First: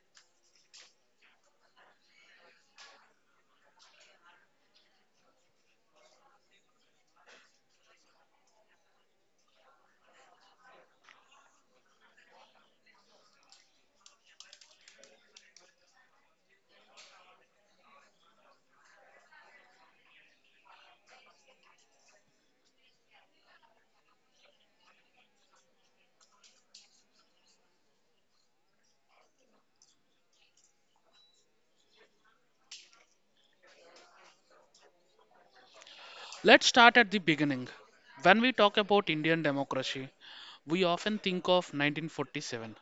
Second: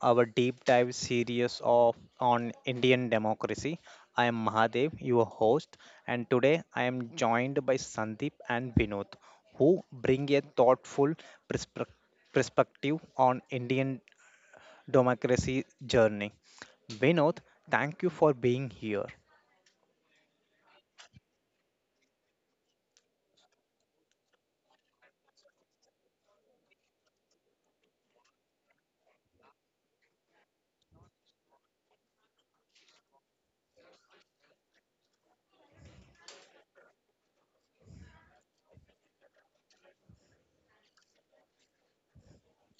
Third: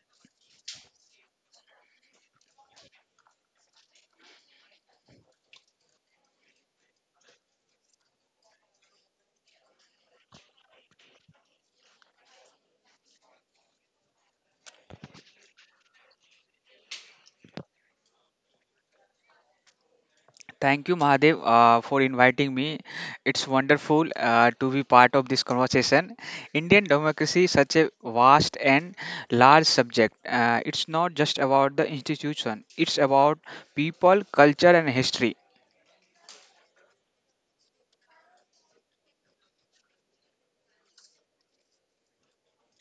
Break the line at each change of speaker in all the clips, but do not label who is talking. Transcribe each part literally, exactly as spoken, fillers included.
our deep dive series of on Indian democracy. I am Mahadev, your host, and today I am joined by Sandeep and Vinod, who bring a thoughtful perspec- perspective on Indian democracy journey. Vinod, thank you for being here.
Thank you, Mahadev, uh, for inviting me. It's wonderful uh, to be part of this conversation. Indian democracy is such a vast and large subject. Uh, it's not just about the institution, it's about people, culture, and history.
Let's start at the beginning. When we talk about Indian democracy, we often think of nineteen forty-seven,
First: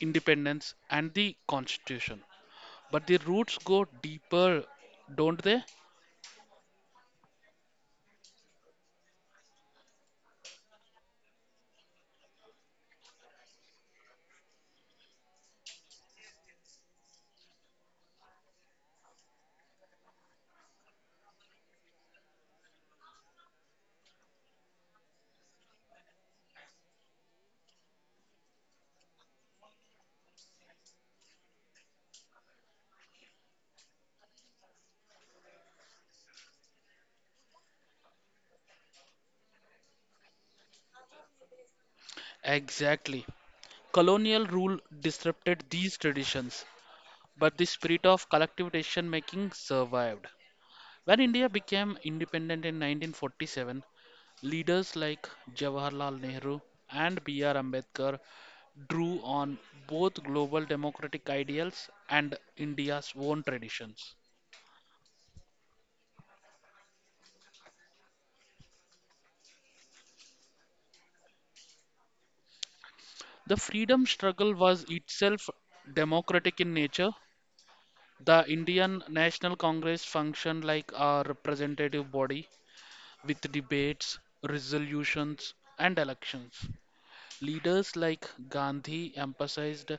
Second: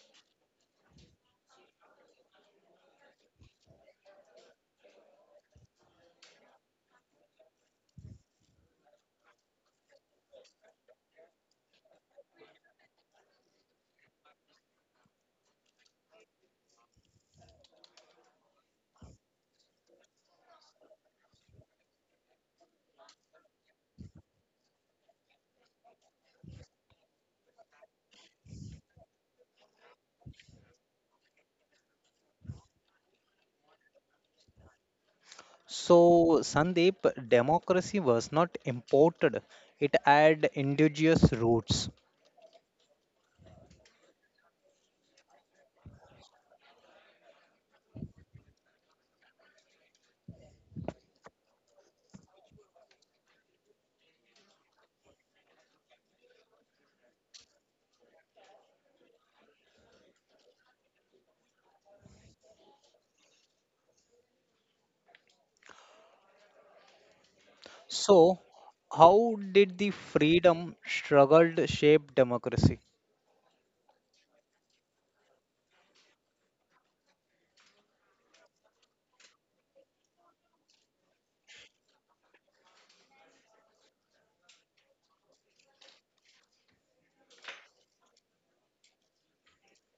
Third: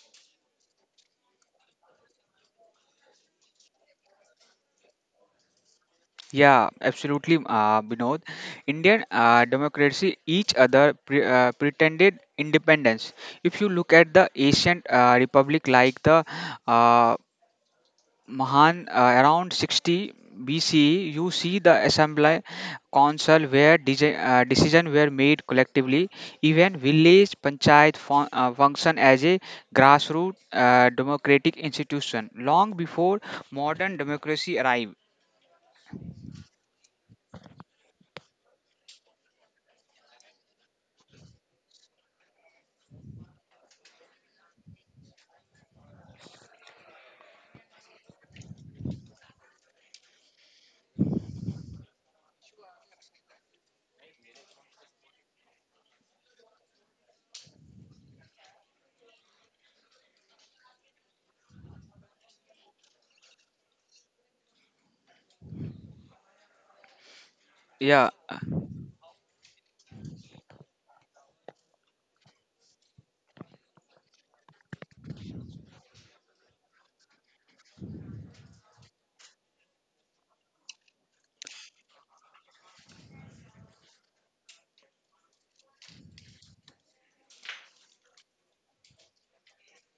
independence, and the constitution. But the roots go deeper, don't they?
Yeah, absolutely, uh, Binod. Indian uh, democracy, each other pre- uh, pretended independence. If you look at the ancient uh, republic like the uh, Mahan, uh, around sixty B C E, you see the assembly council where deci- uh, decisions were made collectively. Even village panchayat fun- uh, function as a grassroots uh, democratic institution long before modern democracy arrived.
So, Sandeep, democracy was not imported; it had indigenous roots.
Exactly. Colonial rule disrupted these traditions, but the spirit of collective decision making survived. When India became independent in nineteen forty-seven, leaders like Jawaharlal Nehru and B R. Ambedkar drew on both global democratic ideals and India's own traditions.
Yeah,
So, how did the freedom struggled shape democracy?
The freedom struggle was itself democratic in nature. The Indian National Congress functioned like a representative body with debates, resolutions, and elections. Leaders like Gandhi emphasized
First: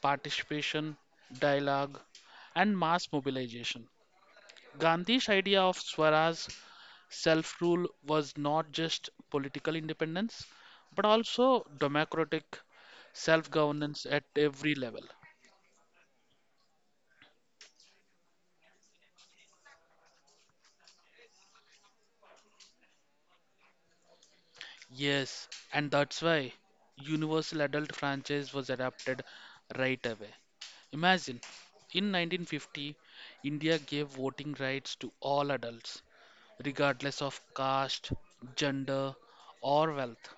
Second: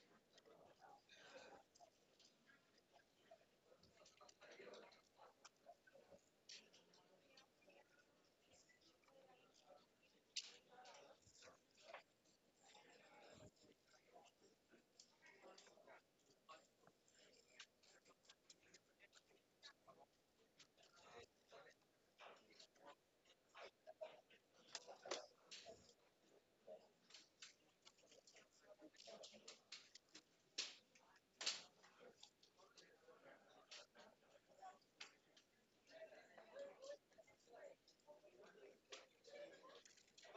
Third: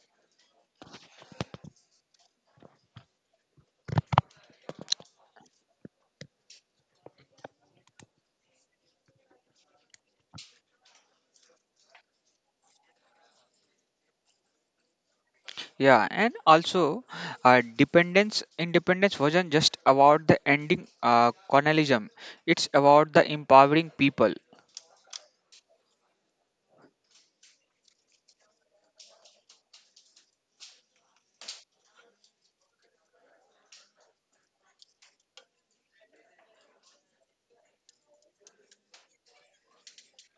participation, dialogue, and mass mobilization. Gandhi's idea of Swaraj self rule was not just political independence, but also democratic self governance at every level.
yeah, and also uh, dependence independence wasn't just about the ending uh, colonialism. It's about the empowering people.
Yes, and that's why Universal Adult franchise was adopted right away. Imagine, in nineteen fifty, India gave voting rights to all adults, regardless of caste, gender, or wealth.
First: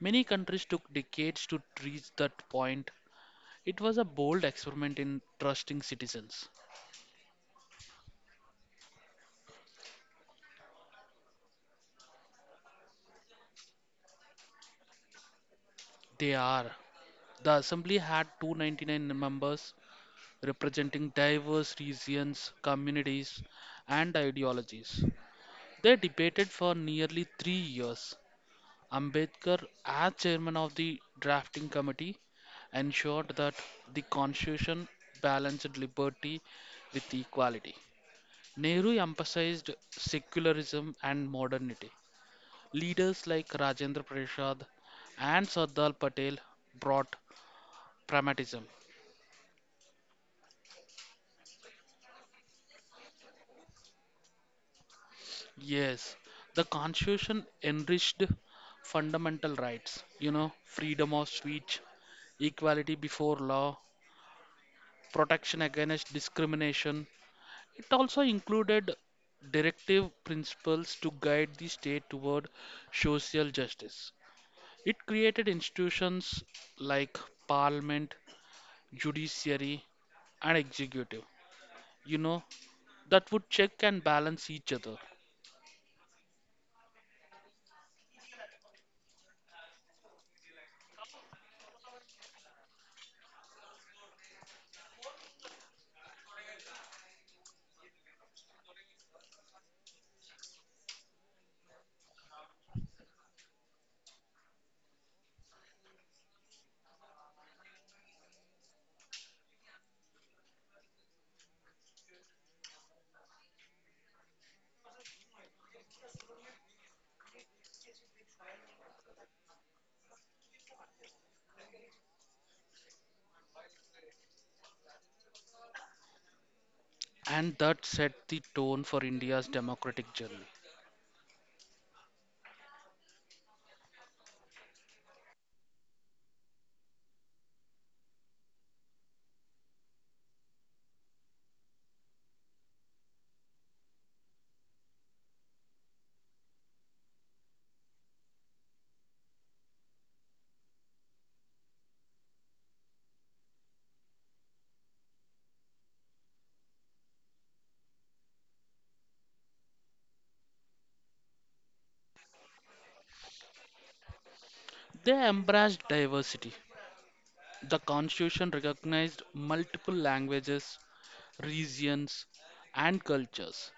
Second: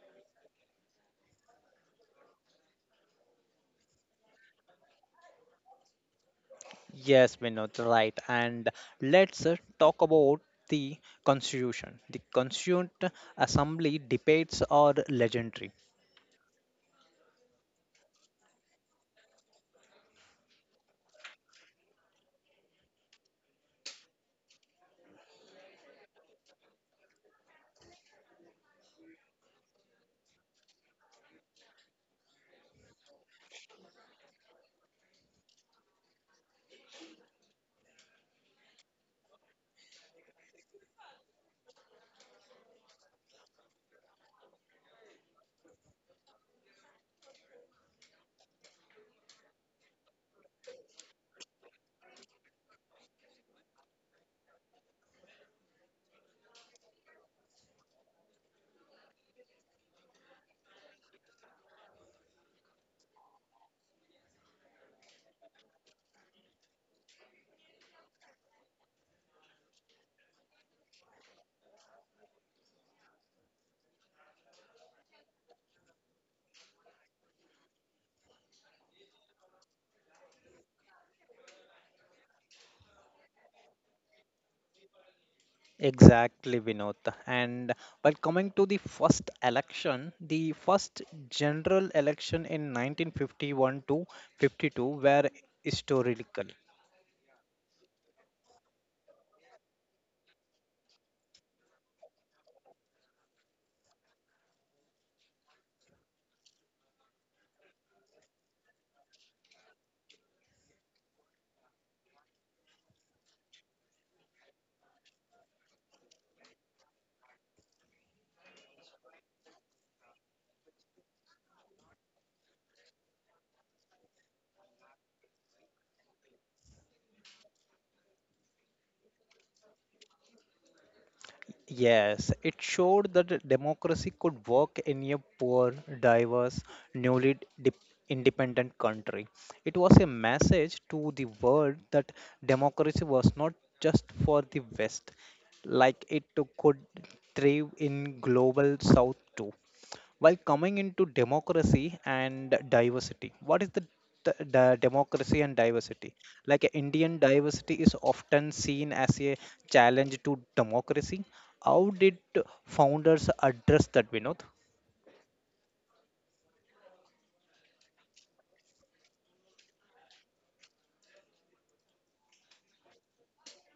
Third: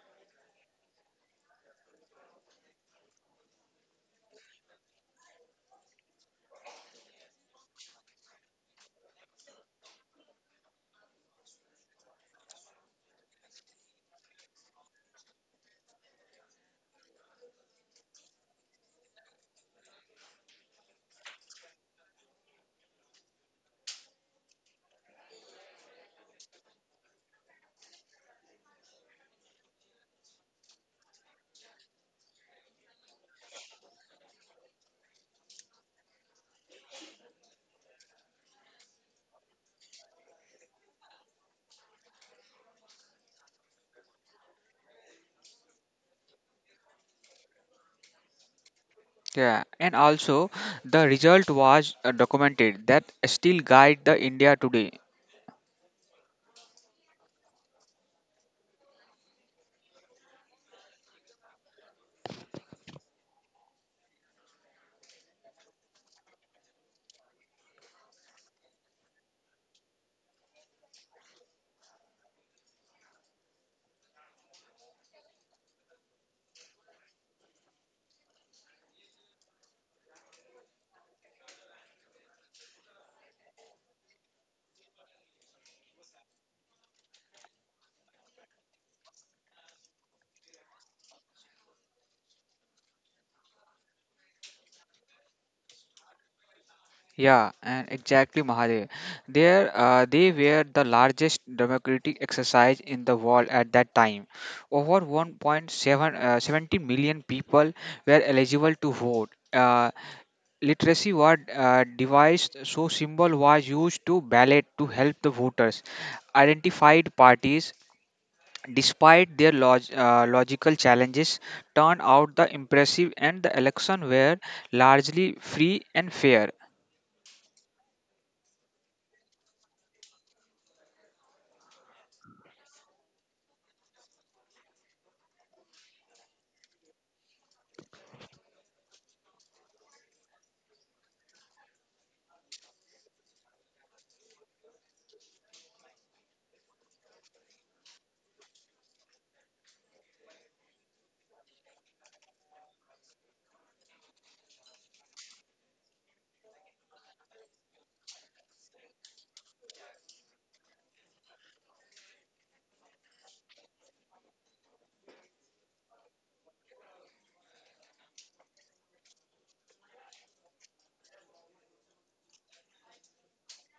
Many countries took decades to reach that point. It was a bold experiment in trusting citizens.
Yes, Vinod, right. And let's uh, talk about the constitution. The constituent assembly debates are legendary.
They are. The assembly had two hundred ninety-nine members representing diverse regions, communities, and ideologies. They debated for nearly three years, Ambedkar, as chairman of the drafting committee, ensured that the constitution balanced liberty with equality. Nehru emphasized secularism and modernity. Leaders like Rajendra Prasad and Sardar Patel brought pragmatism.
Yeah, and also the result was uh, documented that still guide the India today.
Yes, the constitution enriched fundamental rights, you know, freedom of speech, equality before law, protection against discrimination. It also included directive principles to guide the state toward social justice. It created institutions like parliament, judiciary, and executive, you know, that would check and balance each other.
Exactly, Vinod. And while coming to the first election, the first general election in nineteen fifty-one to fifty-two were historical.
Yeah, and exactly, Mahadev. There, uh, they were the largest democratic exercise in the world at that time. Over one point seven uh, seventy million people were eligible to vote. Uh, literacy was uh, devised so symbol was used to ballot to help the voters identified parties despite their log- uh, logical challenges, turned out the impressive and the election were largely free and fair.
And that set the tone for India's democratic journey.
Yes, it showed that the democracy could work in a poor, diverse, newly dip- independent country. It was a message to the world that democracy was not just for the West, like it could thrive in global South too. While coming into democracy and diversity, what is the, the, the democracy and diversity? Like uh, Indian diversity is often seen as a challenge to democracy. How did founders address that, Vinod?
They embraced diversity. The constitution recognized multiple languages, regions, and cultures.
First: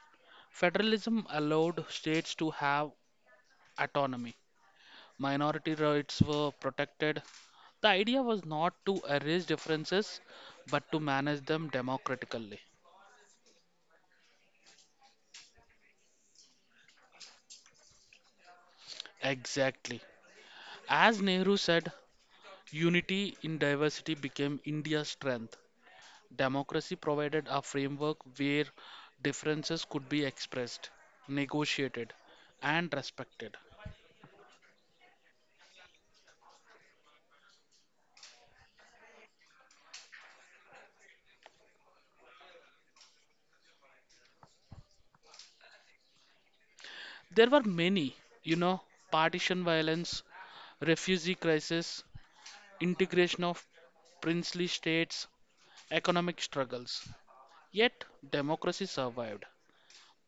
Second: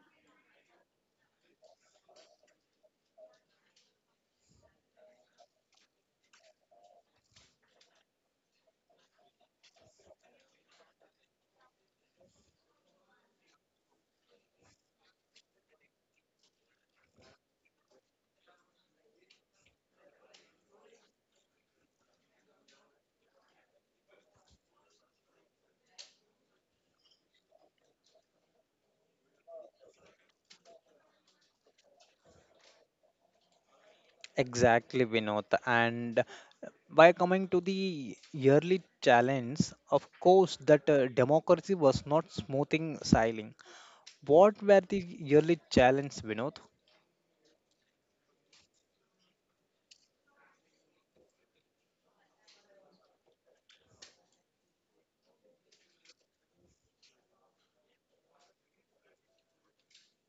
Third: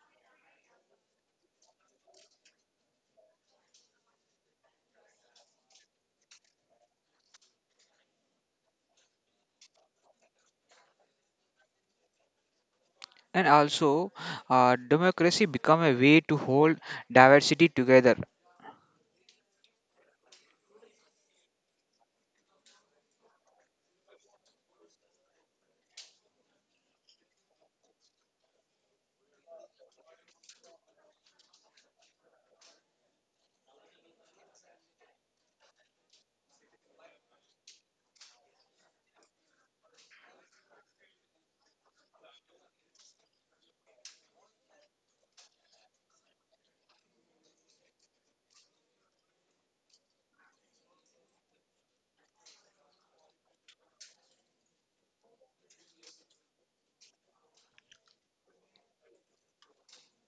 Federalism allowed states to have autonomy. Minority rights were protected. The idea was not to erase differences, but to manage them democratically.
And also, uh, democracy became a way to hold diversity together.
Exactly. As Nehru said, unity in diversity became India's strength. Democracy provided a framework where differences could be expressed, negotiated, and respected.
Exactly, Vinod. And by coming to the yearly challenge, of course, that uh, democracy was not smoothing sailing. What were the yearly challenge, Vinod?
There were many, you know, partition violence, refugee crisis, integration of princely states, economic struggles. Yet, democracy survived.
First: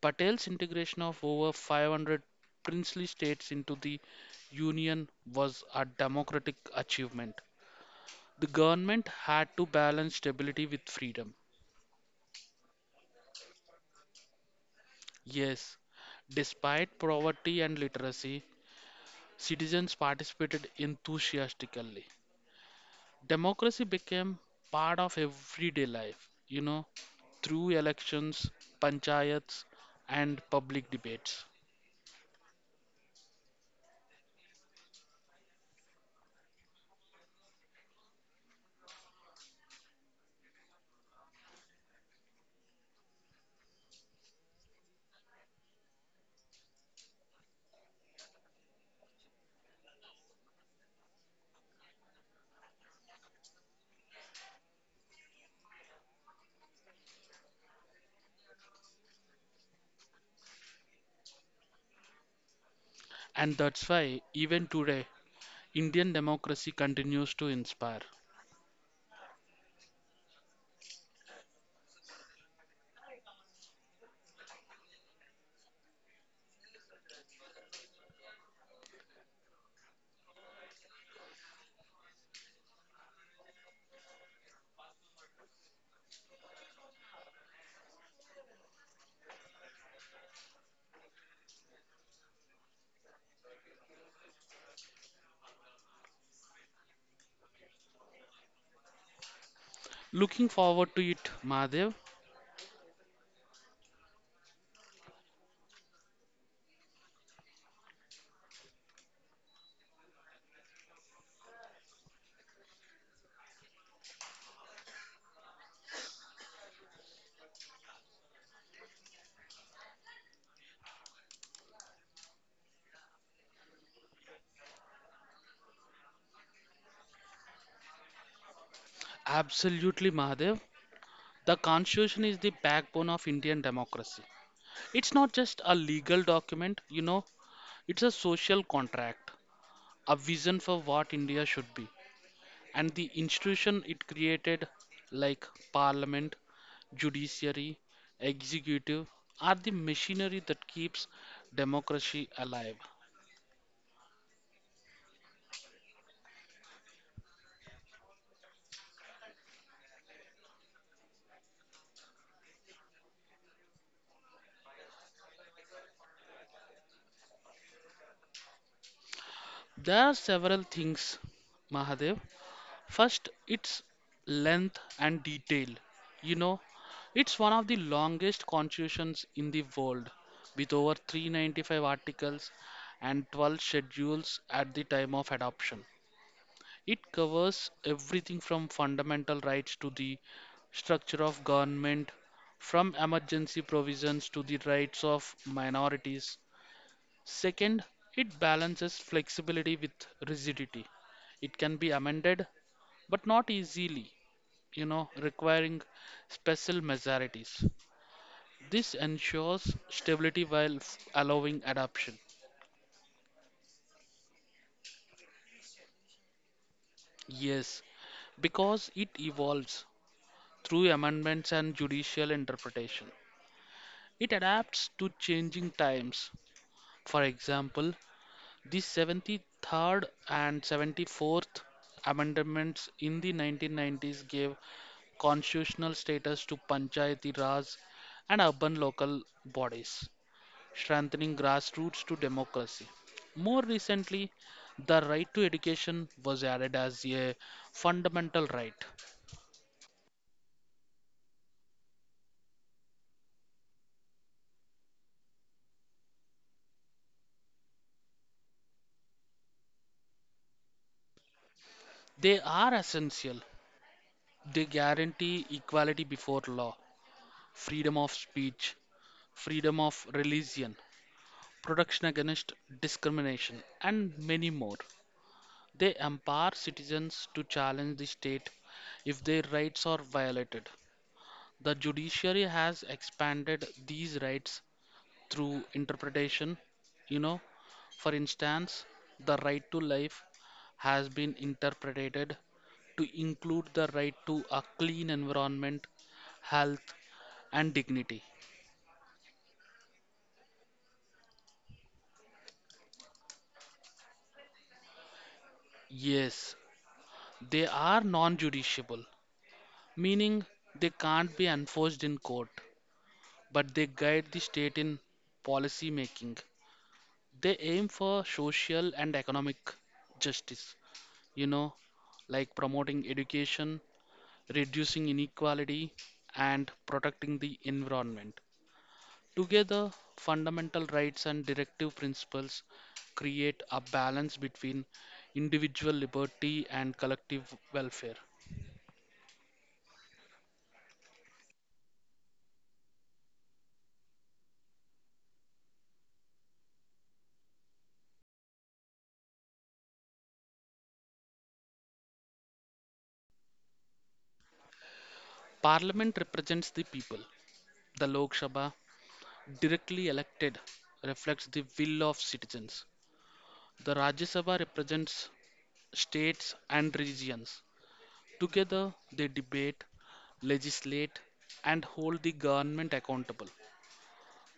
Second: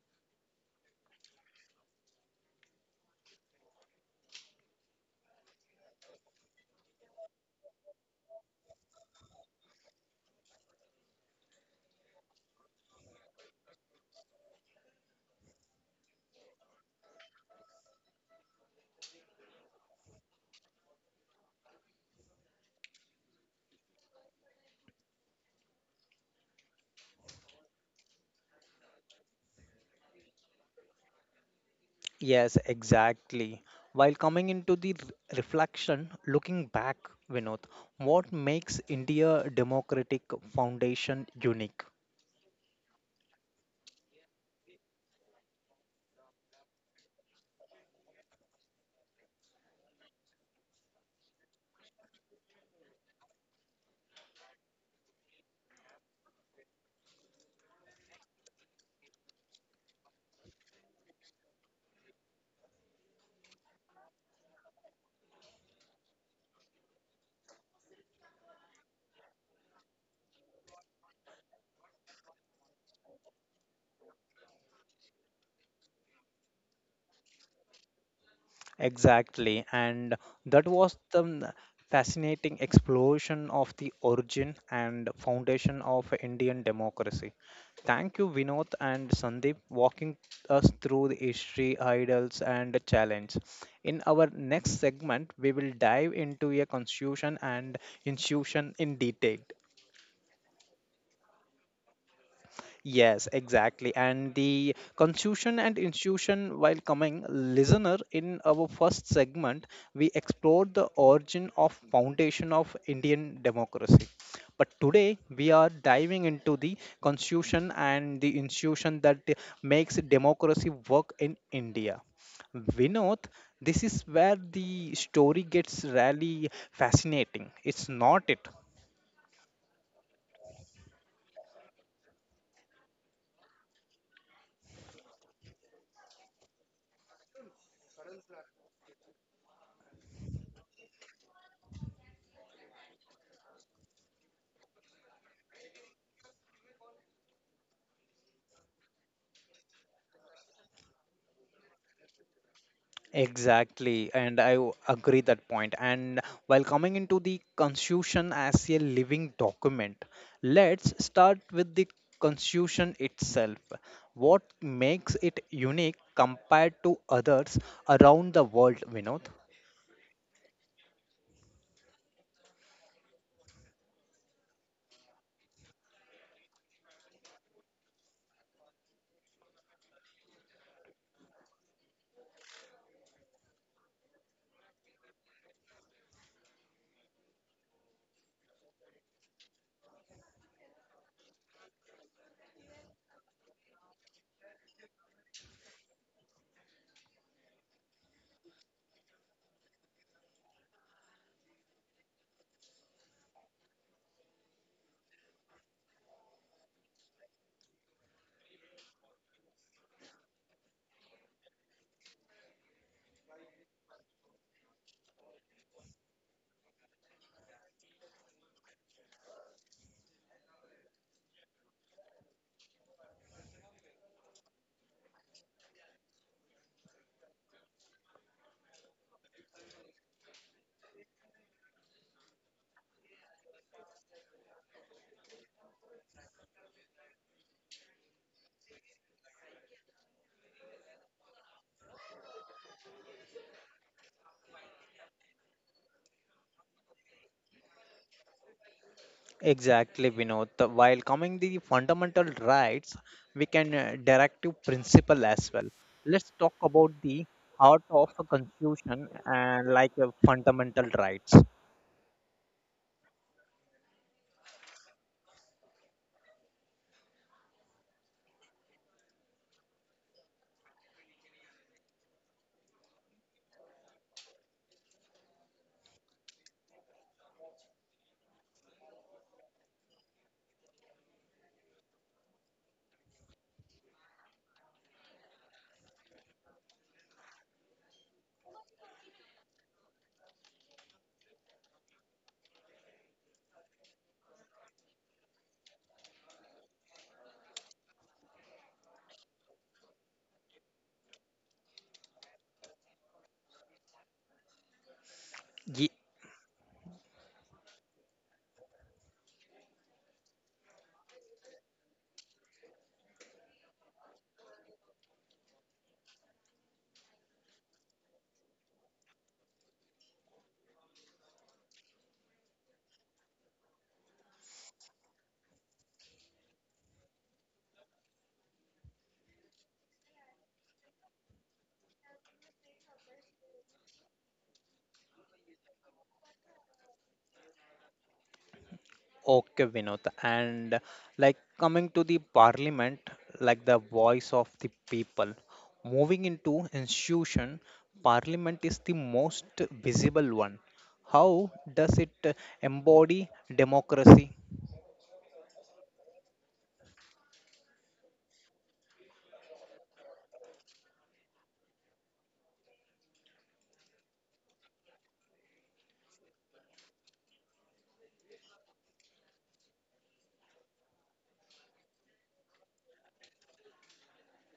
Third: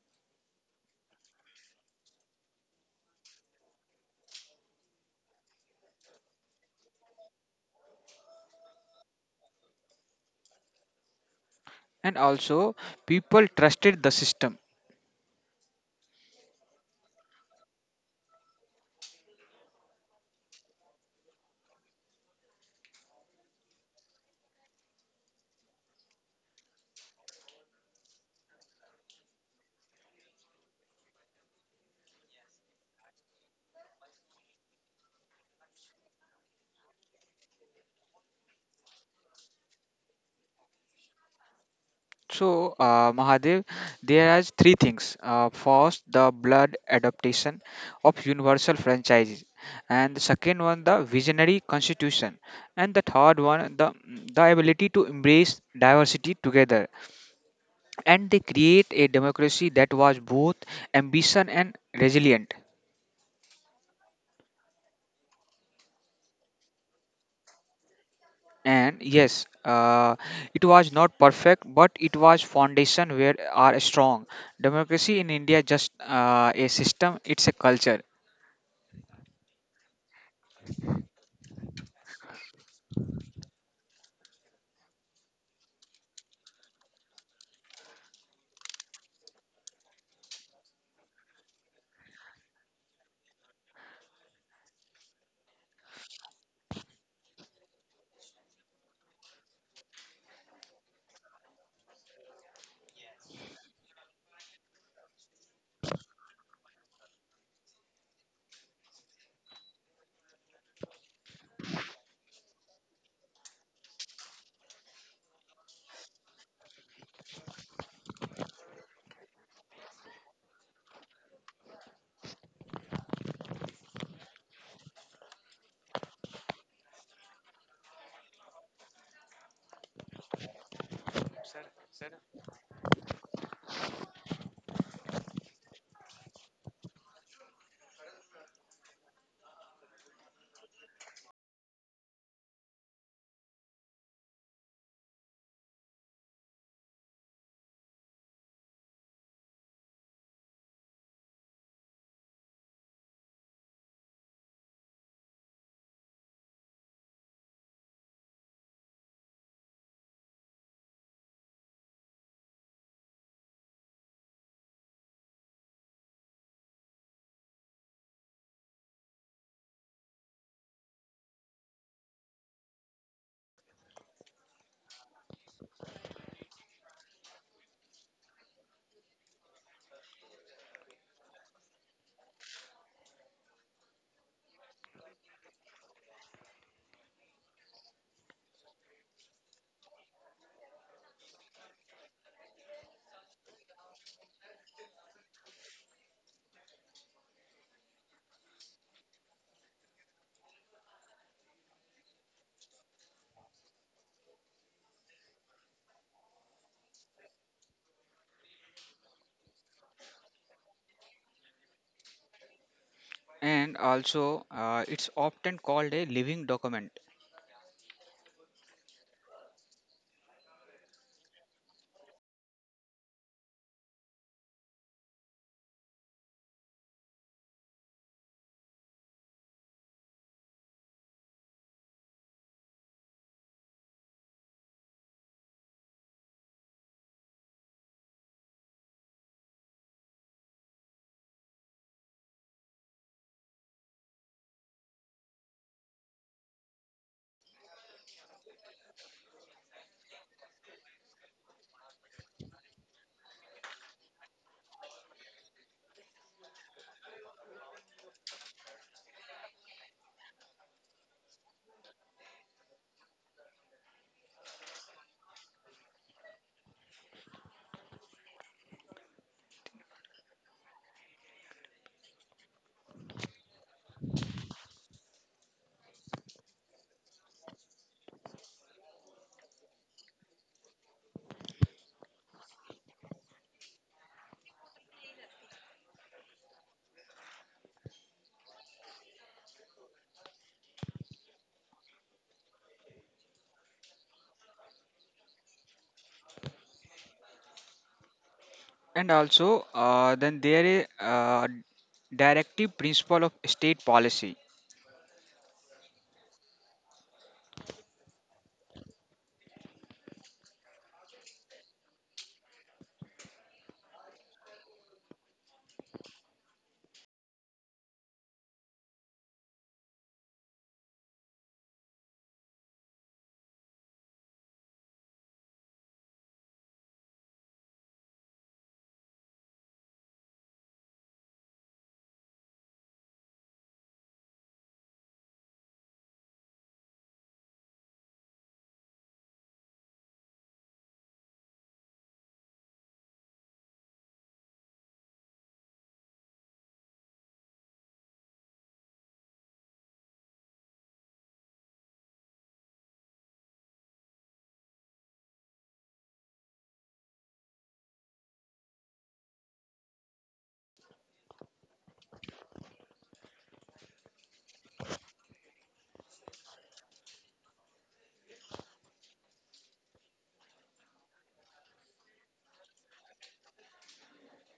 Patel's integration of over five hundred princely states into the Union was a democratic achievement. The government had to balance stability with freedom.
And also, people trusted the system.
Yes, despite poverty and literacy, citizens participated enthusiastically. Democracy became part of everyday life, you know, through elections, panchayats, and public debates.
Yes, exactly. While coming into the r- reflection, looking back, Vinod, what makes India democratic foundation unique?
So, uh, Mahadev, there are three things. Uh, first, the blood adaptation of universal franchises, and the second one, the visionary constitution, and the third one, the the ability to embrace diversity together, and they create a democracy that was both ambition and resilient.
And that's why, even today, Indian democracy continues to inspire.
And yes, uh, it was not perfect, but it was foundation where are strong. Democracy in India just uh, a system; it's a culture.
Exactly, and that was the n- fascinating explosion of the origin and foundation of Indian democracy. Thank you, Vinod and Sandeep, walking us through the history, ideals, and the challenge. In our next segment, we will dive into a constitution and institution in detail.
Looking forward to it, Mahadev.
Yes, exactly. And the constitution and institution, while coming, listener, in our first segment, we explored the origin of foundation of Indian democracy. But today we are diving into the constitution and the institution that makes democracy work in India. Vinod, this is where the story gets really fascinating. It's not it.
Absolutely, Mahadev. The constitution is the backbone of Indian democracy. It's not just a legal document, you know, it's a social contract, a vision for what India should be. And the institution it created, like parliament, judiciary, executive, are the machinery that keeps democracy alive.
Exactly, and I w- agree that point. And while coming into the Constitution as a living document, let's start with the Constitution itself. What makes it unique compared to others around the world, Vinod?
There are several things, Mahadev. First, its length and detail. You know, it's one of the longest constitutions in the world, with over three hundred ninety-five articles and twelve schedules at the time of adoption. It covers everything from fundamental rights to the structure of government, from emergency provisions to the rights of minorities. Second, it balances flexibility with rigidity. It can be amended, but not easily, you know, requiring special majorities. This ensures stability while f- allowing adoption.
And also, uh, it's often called a living document.
Yes, because it evolves through amendments and judicial interpretation. It adapts to changing times. For example, the seventy-third and seventy-fourth amendments in the nineteen nineties gave constitutional status to Panchayati Raj and urban local bodies, strengthening grassroots to democracy. More recently, the right to education was added as a fundamental right.
Exactly, Vinod. The- While coming the fundamental rights, we can uh, directive principle as well. Let's talk about the heart of a constitution and like a fundamental rights.
They are essential. They guarantee equality before law, freedom of speech, freedom of religion, protection against discrimination, and many more. They empower citizens to challenge the state if their rights are violated. The judiciary has expanded these rights through interpretation. You know, for instance, the right to life has been interpreted to include the right to a clean environment, health, and dignity.
And also, uh, then there is uh, directive principle of state policy.
Yes, they are non judiciable, meaning they can't be enforced in court, but they guide the state in policy making. They aim for social and economic justice, you know, like promoting education, reducing inequality, and protecting the environment. Together, fundamental rights and directive principles create a balance between individual liberty and collective welfare.
Okay, Vinod. And like coming to the parliament, like the voice of the people, moving into institution, parliament is the most visible one. How does it uh, embody democracy?
Parliament represents the people. The Lok Sabha, directly elected, reflects the will of citizens. The Rajya Sabha represents states and regions. Together, they debate, legislate, and hold the government accountable.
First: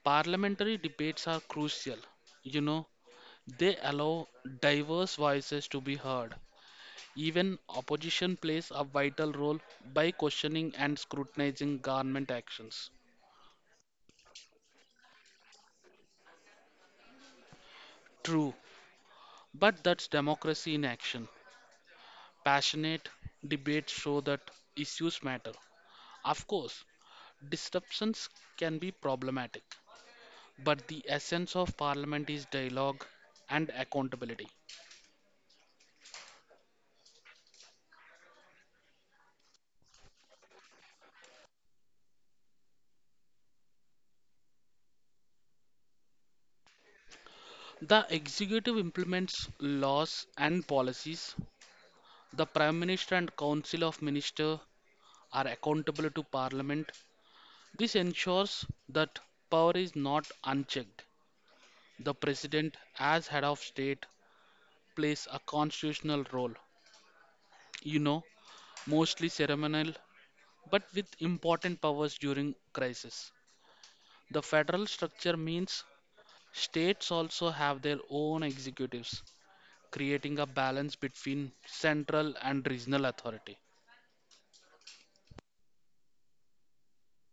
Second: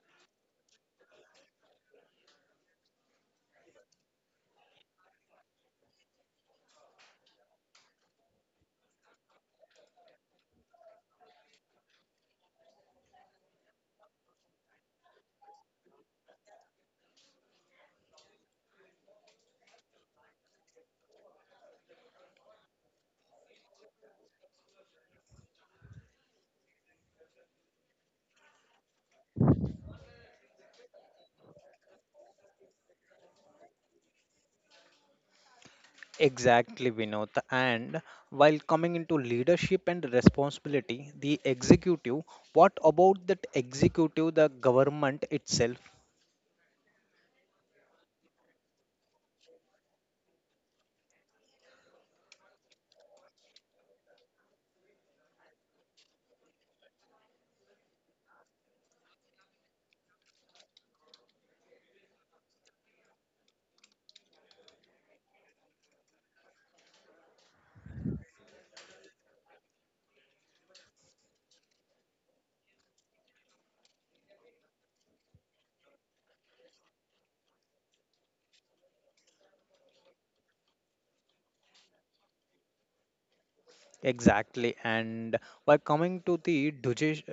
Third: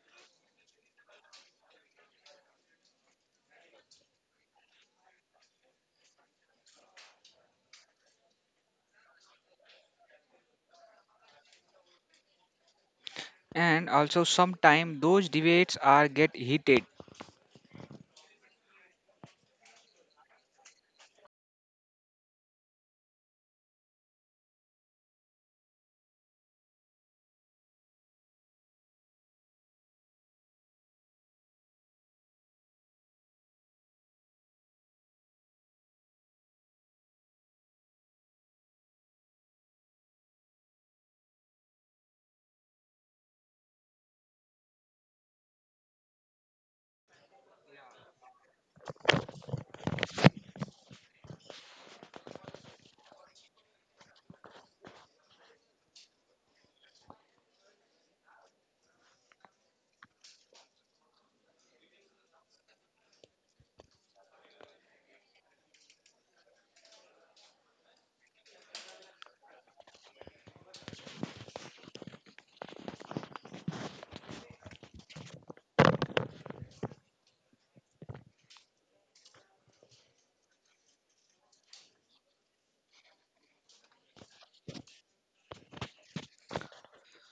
Parliamentary debates are crucial. You know, they allow diverse voices to be heard. Even opposition plays a vital role by questioning and scrutinizing government actions.
And also sometimes those debates are get heated.
True, but that's democracy in action. Passionate debates show that issues matter. Of course, disruptions can be problematic, but the essence of parliament is dialogue and accountability.
Exactly, Vinod. And while coming into leadership and responsibility, the executive, what about that executive, the government itself?
The executive implements laws and policies. The prime minister and council of ministers are accountable to parliament. This ensures that power is not unchecked. The president, as head of state, plays a constitutional role, you know, mostly ceremonial, but with important powers during crisis. The federal structure means states also have their own executives, creating a balance between central and regional authority.
Exactly. And while coming to the judici-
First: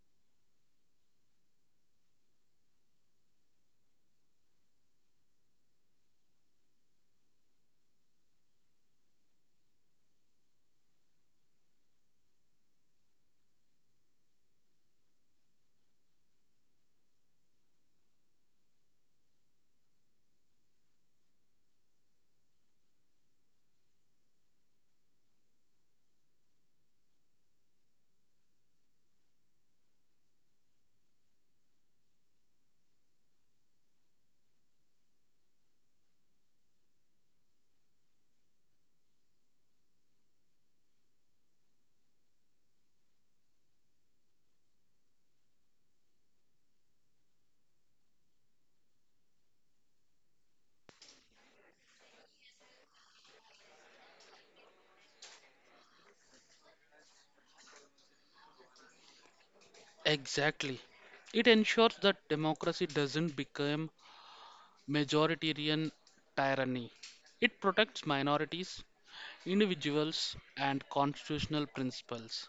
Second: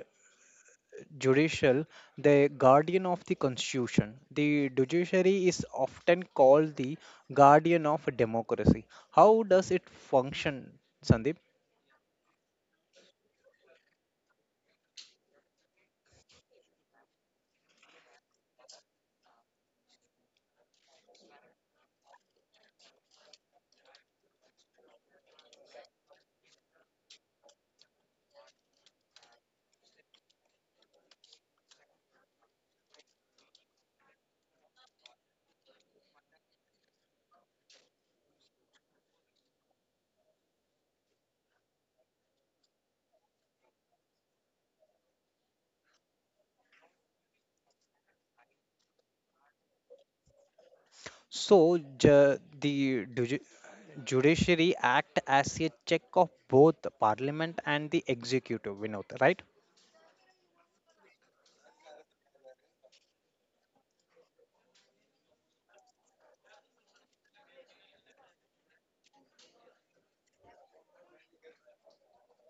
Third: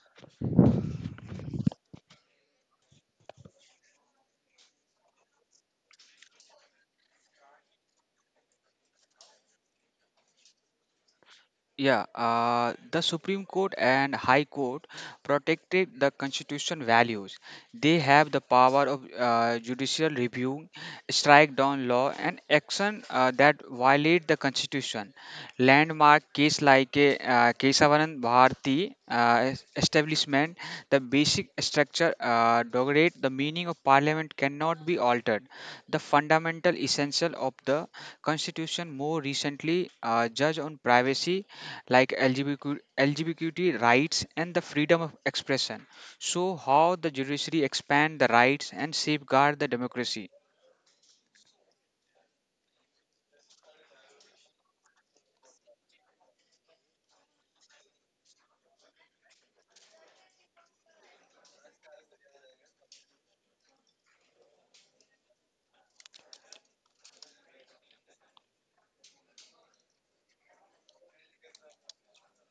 judicial, the guardian of the constitution. The judiciary is often called the guardian of democracy. How does it function, Sandeep?
Yeah, uh, the Supreme Court and High Court protected the constitution values. They have the power of uh, judicial review, strike down law, and action uh, that violate the constitution. Landmark case like uh, Kesavanan Bharti uh, es- establishment, the basic structure uh, degrade the meaning of parliament cannot be altered. The fundamental essential of the constitution more recently uh, judge on privacy like L G B T Q, rights and the freedom of expression. So, how the judiciary expand the rights and safeguard the democracy?
So, ju- the judici- judiciary act as a check of both the parliament and the executive, Vinod, right?
Exactly. It ensures that democracy doesn't become majoritarian tyranny. It protects minorities, individuals, and constitutional principles.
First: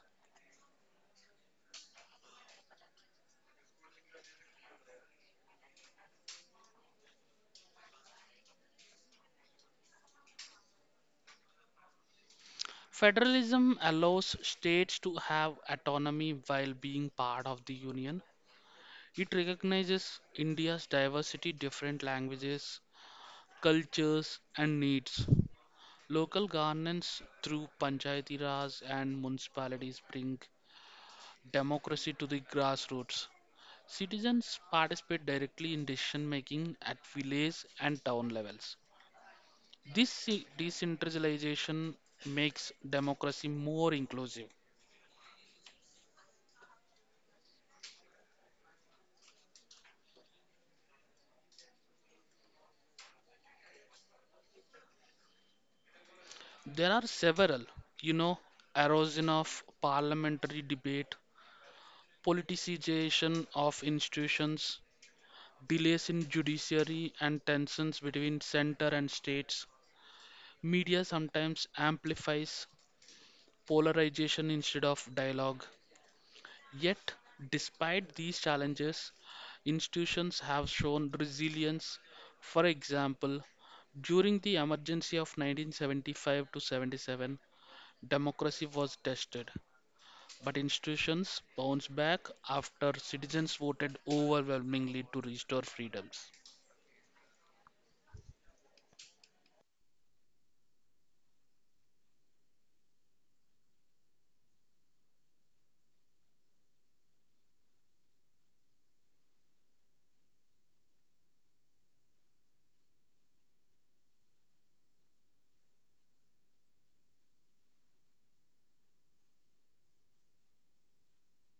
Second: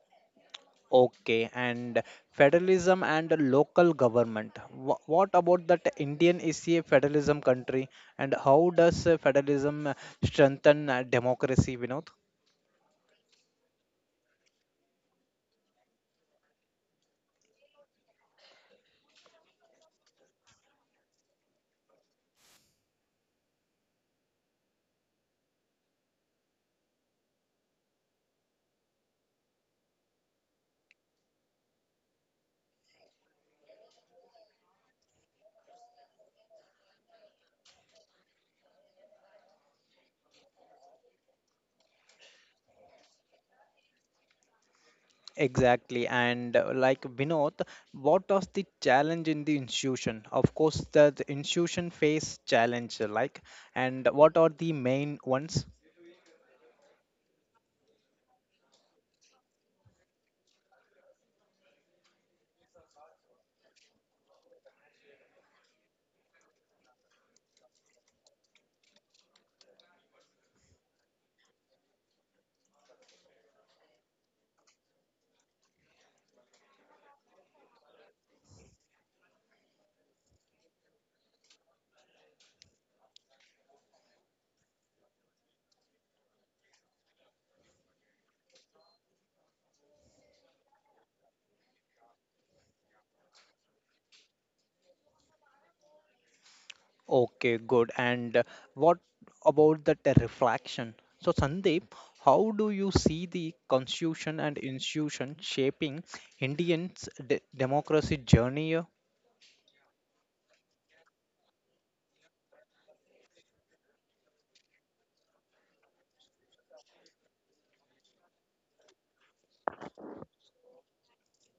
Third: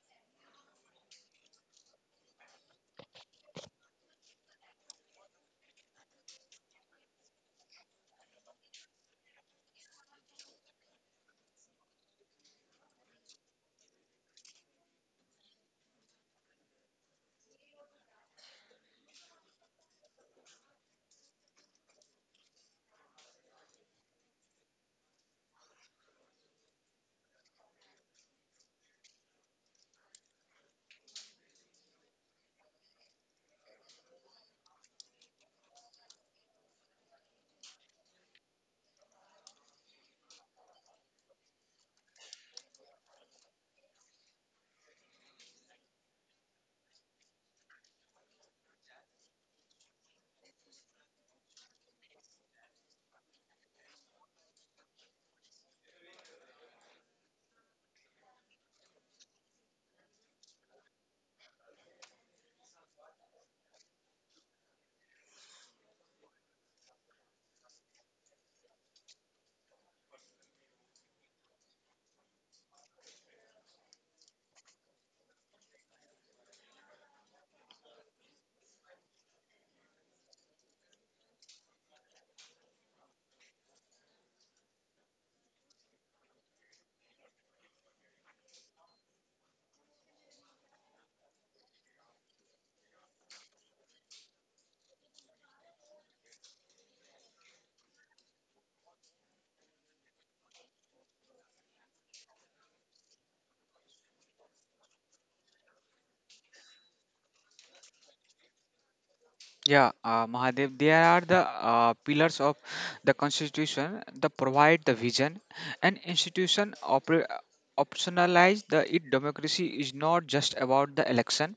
Okay, and federalism and local government. Wh- What about that Indian is a federalism country, and how does uh, federalism uh, strengthen uh, democracy, Vinod?
Federalism allows states to have autonomy while being part of the union. It recognizes India's diversity, different languages, cultures, and needs. Local governance through panchayati raj and municipalities bring democracy to the grassroots. Citizens participate directly in decision making at village and town levels. This ce- decentralization makes democracy more inclusive.
Exactly, and uh, like Vinod, what was the challenge in the institution? Of course, the, the, institution face challenge, like, and what are the main ones?
There are several, you know, erosion of parliamentary debate, politicization of institutions, delays in judiciary, and tensions between center and states. Media sometimes amplifies polarization instead of dialogue. Yet, despite these challenges, institutions have shown resilience. For example, during the emergency of nineteen seventy-five to seventy-seven, democracy was tested. But institutions bounced back after citizens voted overwhelmingly to restore freedoms.
Okay, good. And uh, what about that uh, reflection? So, Sandeep, how do you see the constitution and institution shaping Indians' de democracy journey?
Yeah, uh, Mahadev, they are the uh, pillars of the constitution that provide the vision, and institution oper- optionalize the it. Democracy is not just about the election,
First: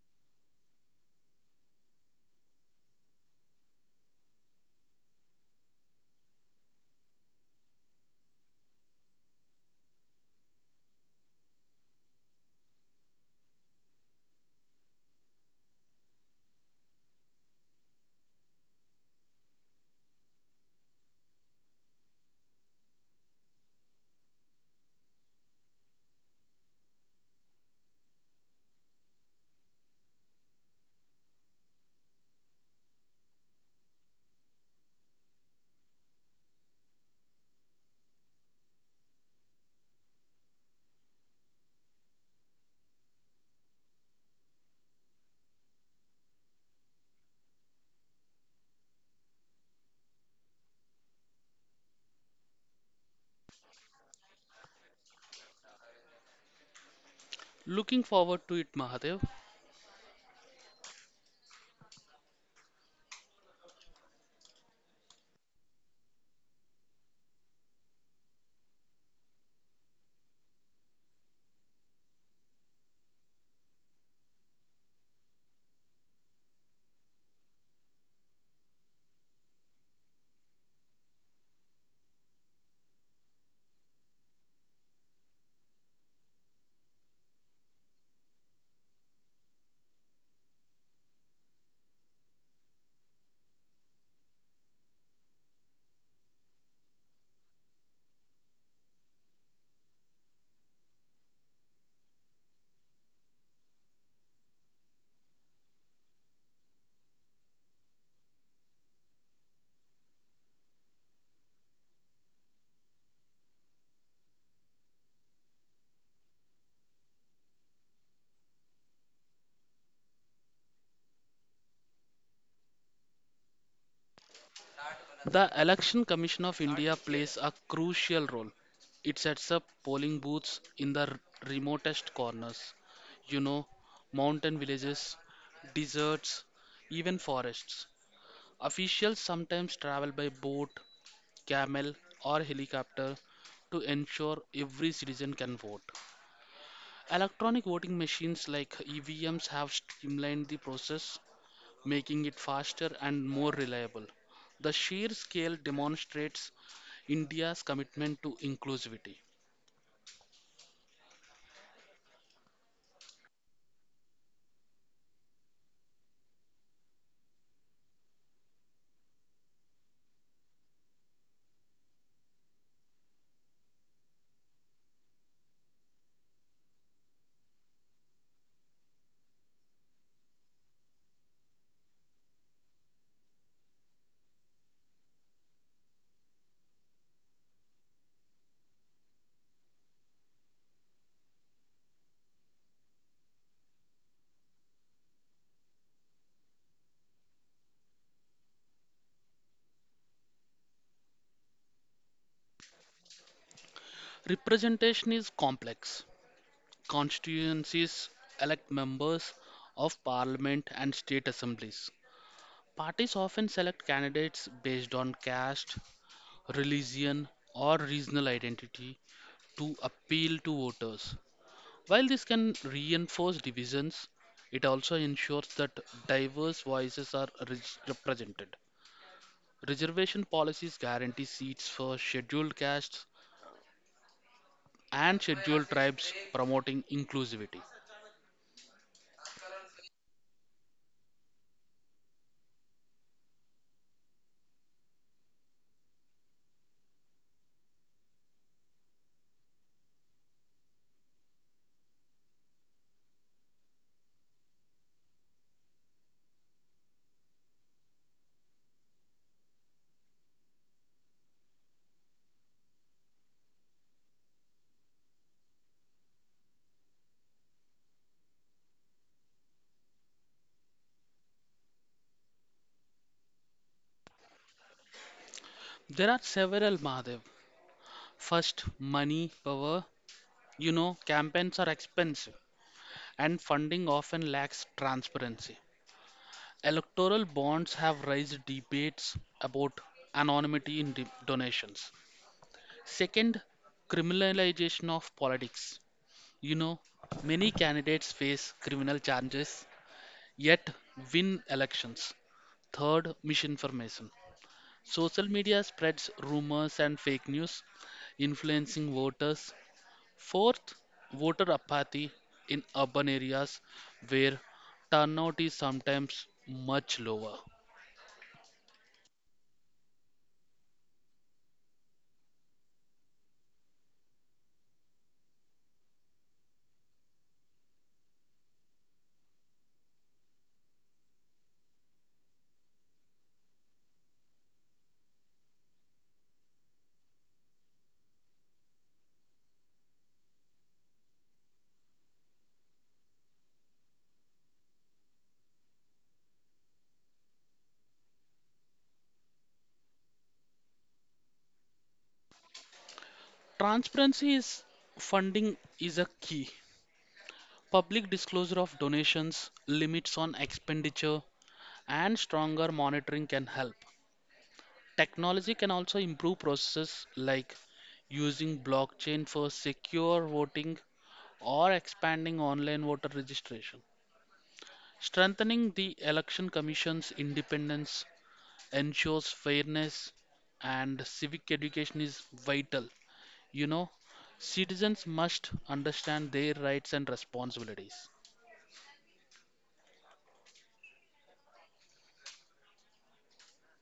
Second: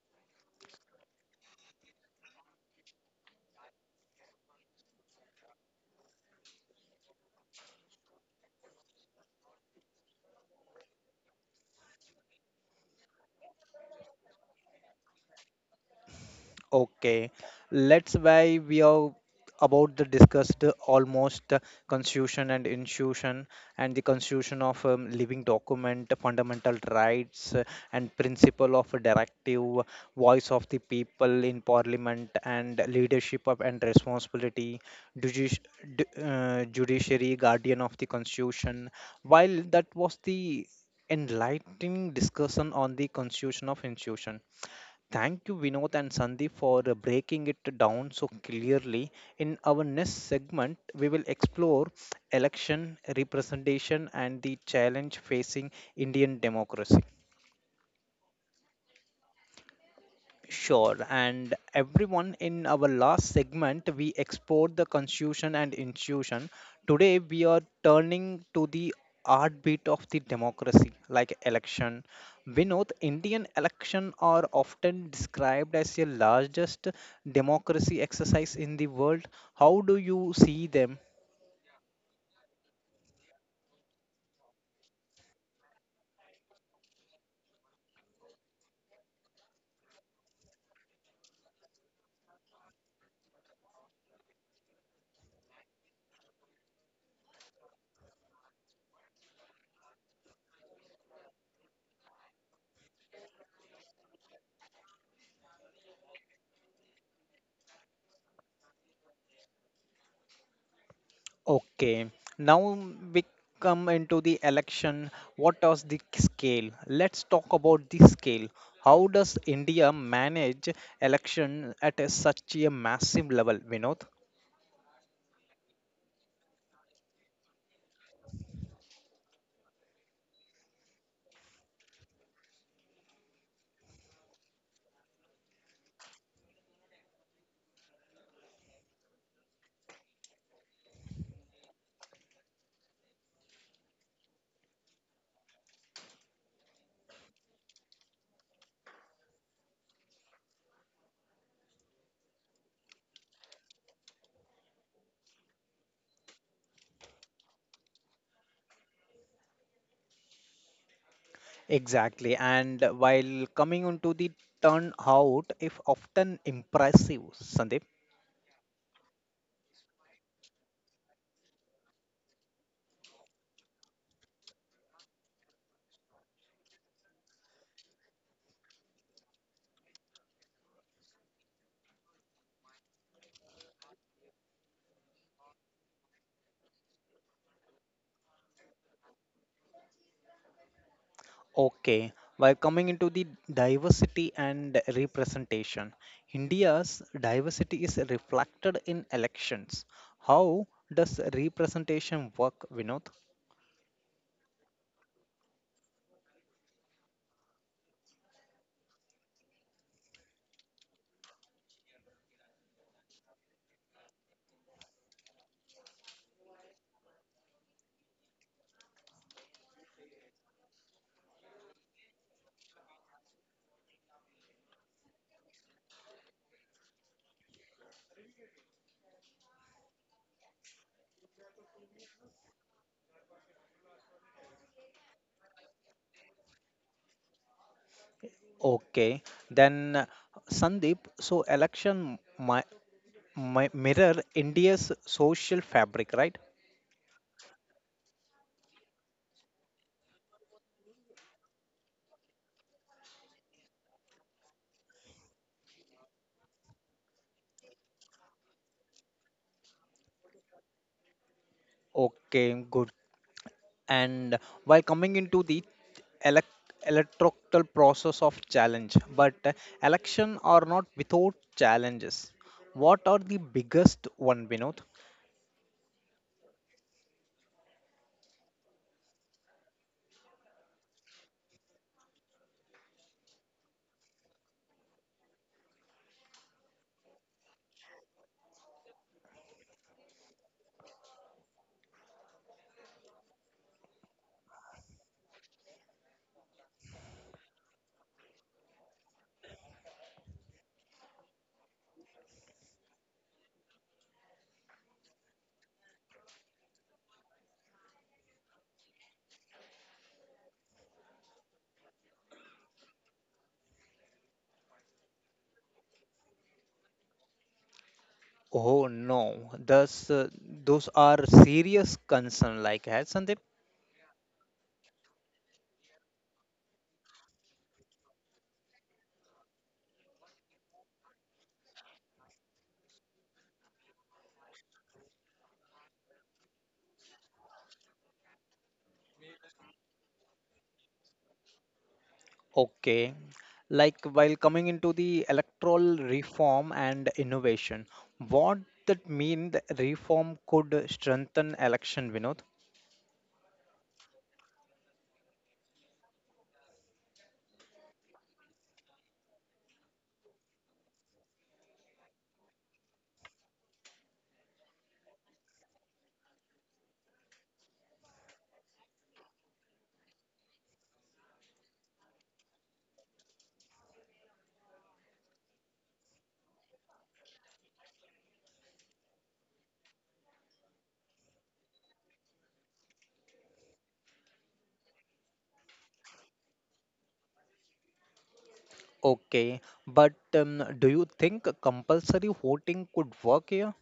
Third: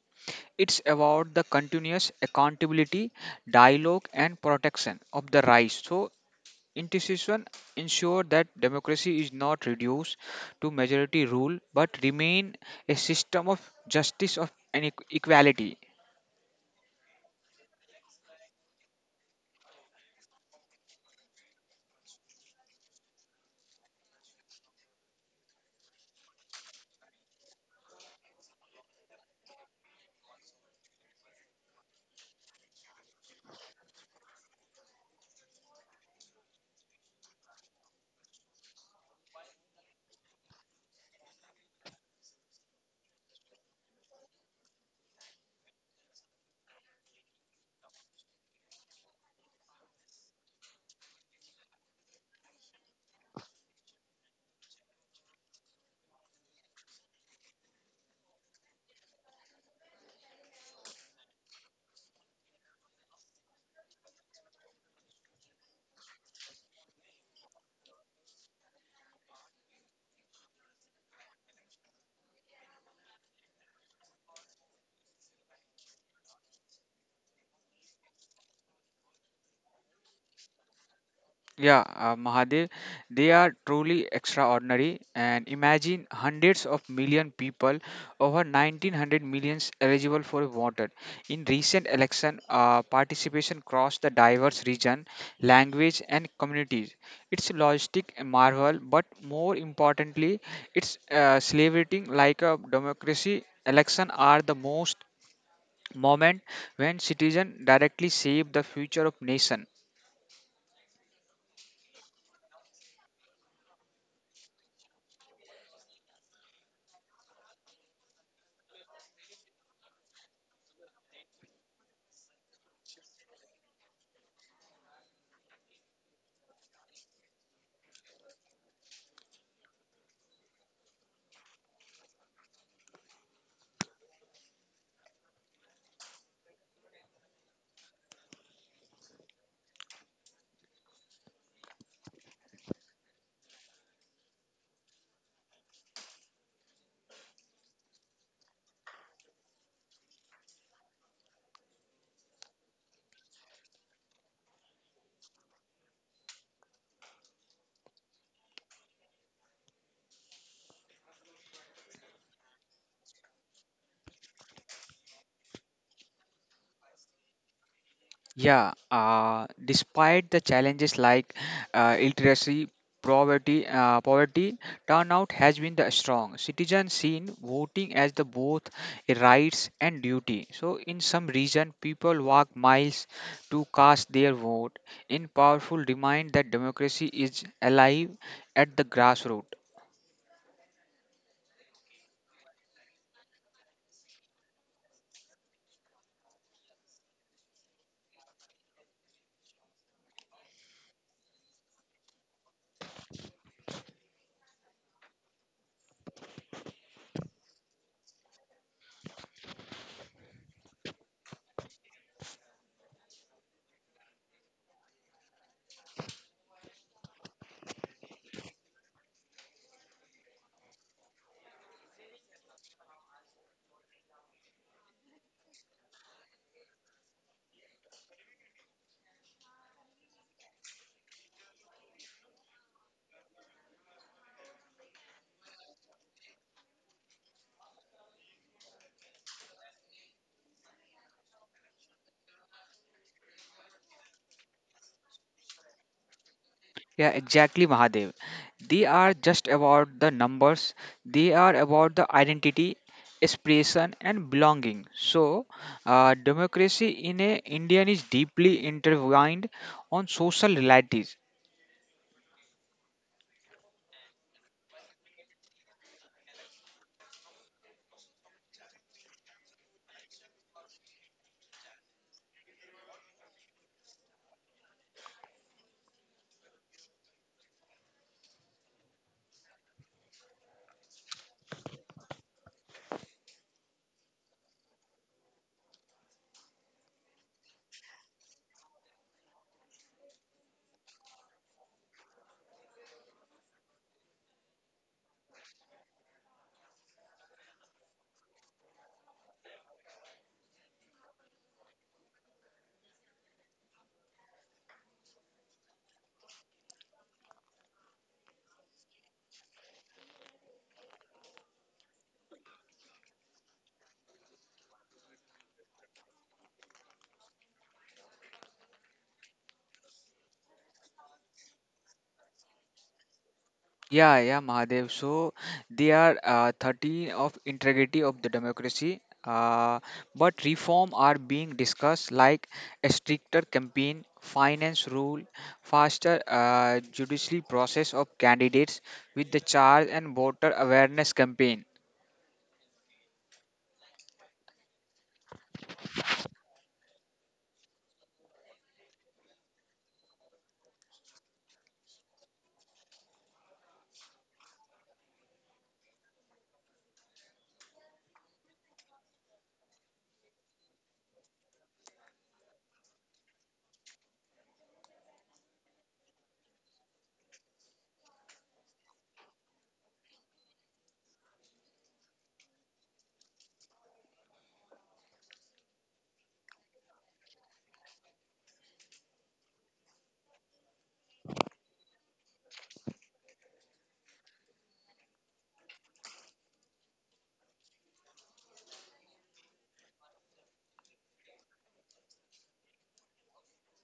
it's about the continuous accountability, dialogue, and protection of the rights. So institutions ensure that democracy is not reduced to majority rule but remain a system of justice of and equ- equality.
Okay, let's why we are about the discussed almost uh, constitution and institution and the constitution of um, living document, fundamental rights uh, and principle of a directive, voice of the people in parliament and leadership of and responsibility, judici- d- uh, judiciary, guardian of the constitution. While that was the enlightening discussion on the constitution of institution. Thank you, Vinod and Sandeep, for uh, breaking it down so clearly. In our next segment, we will explore election representation and the challenge facing Indian democracy.
Looking forward to it, Mahadev.
Sure. And everyone, in our last segment, we explored the constitution and institution. Today, we are turning to the heartbeat of the democracy, like election. We know the Indian election are often described as the largest democracy exercise in the world. How do you see them?
Yeah, uh, Mahadev, they are truly extraordinary. And imagine hundreds of million people, over nineteen hundred millions eligible for voter. In recent election, uh, participation crossed the diverse region, language, and communities. It's logistic marvel, but more importantly, it's uh, celebrating like a democracy. Election are the most moment when citizens directly shape the future of nation.
Okay, now we come into the election. What does the scale? Let's talk about the scale. How does India manage election at a, such a massive level, Vinod?
The Election Commission of India plays a crucial role. It sets up polling booths in the r- remotest corners, you know, mountain villages, deserts, even forests. Officials sometimes travel by boat, camel, or helicopter to ensure every citizen can vote. Electronic voting machines like E V Ms have streamlined the process, making it faster and more reliable. The sheer scale demonstrates India's commitment to inclusivity.
Exactly, and while coming onto the turnout, if often impressive, Sandeep.
Yeah, uh, despite the challenges like uh, illiteracy, poverty, uh, poverty, turnout has been the strong. Citizens seen voting as the both a rights and duty. So in some region, people walk miles to cast their vote. In powerful remind that democracy is alive at the grassroots.
Okay, while coming into the diversity and representation, India's diversity is reflected in elections. How does representation work, Vinod?
Representation is complex. Constituencies elect members of parliament and state assemblies. Parties often select candidates based on caste, religion, or regional identity to appeal to voters. While this can reinforce divisions, it also ensures that diverse voices are re- represented. Reservation policies guarantee seats for scheduled castes and scheduled tribes, promoting inclusivity.
Okay, then uh, Sandeep, so election mi- mi- mirror India's social fabric, right?
Yeah, exactly, Mahadev. They are just about the numbers, they are about the identity, expression, and belonging. So, uh, democracy in a Indian is deeply intertwined on social realities.
Okay, good, and while coming into the elec electoral process of challenge, but uh, election are not without challenges. What are the biggest one, Vinod?
There are several, Mahadev. First, money, power. You know, campaigns are expensive and funding often lacks transparency. Electoral bonds have raised debates about anonymity in de- donations. Second, criminalization of politics. You know, many candidates face criminal charges yet win elections. Third, misinformation. Social media spreads rumors and fake news, influencing voters. Fourth, voter apathy in urban areas where turnout is sometimes much lower.
Oh no, those uh, those are serious concern, like, has Sandeep.
Yeah, yeah, Mahadev. So they are uh, thirteen of integrity of the democracy. Uh, but reform are being discussed like a stricter campaign finance rule, faster uh, judiciary process of candidates with the charge and voter awareness campaign.
Okay, like while coming into the electoral reform and innovation, what that mean the reform could strengthen election, Vinod?
Transparency is funding is a key. Public disclosure of donations, limits on expenditure, and stronger monitoring can help. Technology can also improve processes like using blockchain for secure voting or expanding online voter registration. Strengthening the Election Commission's independence ensures fairness and civic education is vital. You know, citizens must understand their rights and responsibilities.
Okay, but um, do you think compulsory voting could work here?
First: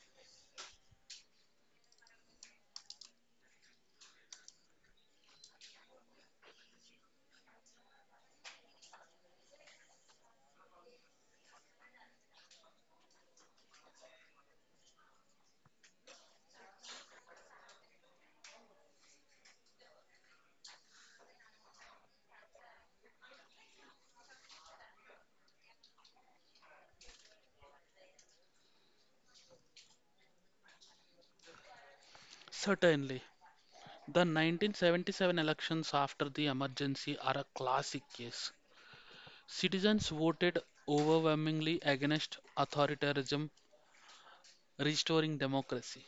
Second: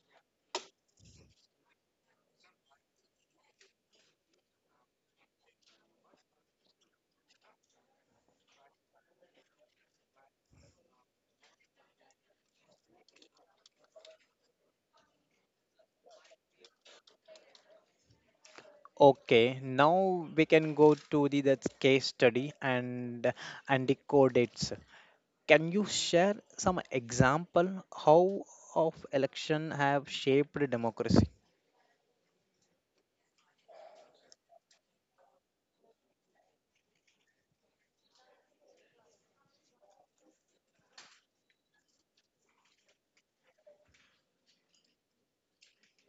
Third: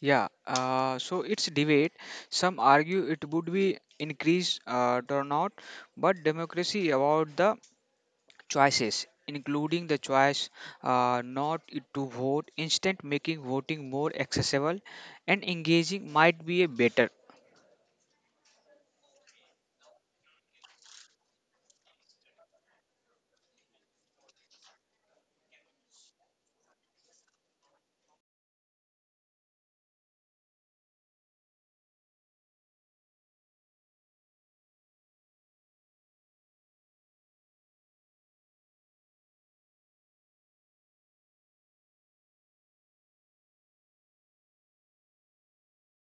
Yeah, uh, so it's debate. Some argue it would be increased uh, turnout, but democracy about the choices, including the choice uh, not to vote, instant making voting more accessible and engaging might be a better.
Okay, now we can go to the that case study and and decode it. Can you share some example how of election have shaped democracy?
Certainly, the nineteen seventy-seven elections after the emergency are a classic case. Citizens voted overwhelmingly against authoritarianism, restoring democracy.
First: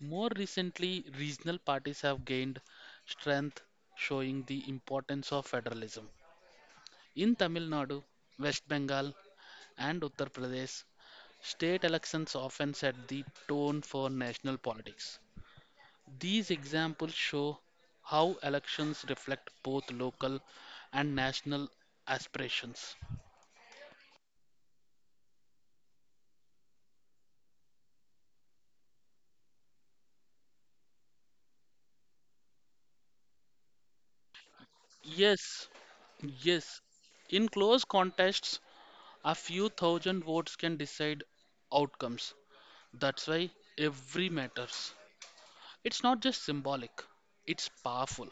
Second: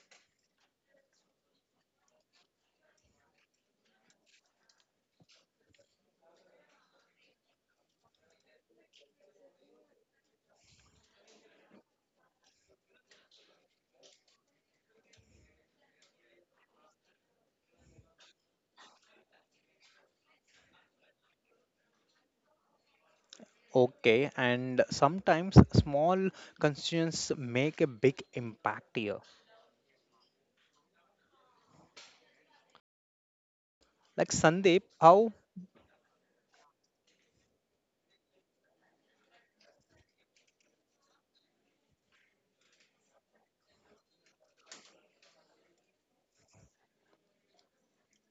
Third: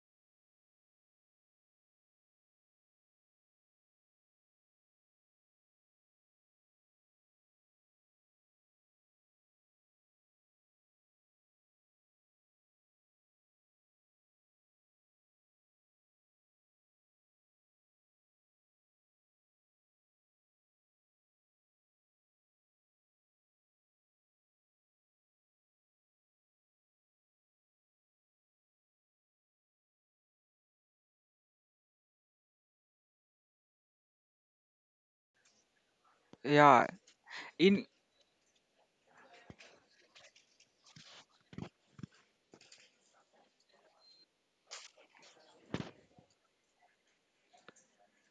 More recently, regional parties have gained strength, showing the importance of federalism. In Tamil Nadu, West Bengal, and Uttar Pradesh, state elections often set the tone for national politics. These examples show how elections reflect both local and national aspirations.
Okay, and sometimes small constituents make a big impact here. Like Sandeep, how?
Yes, yes.
Yeah,
In close
in.
contests, a few thousand votes can decide outcomes. That's why every matters. It's not just symbolic, it's powerful.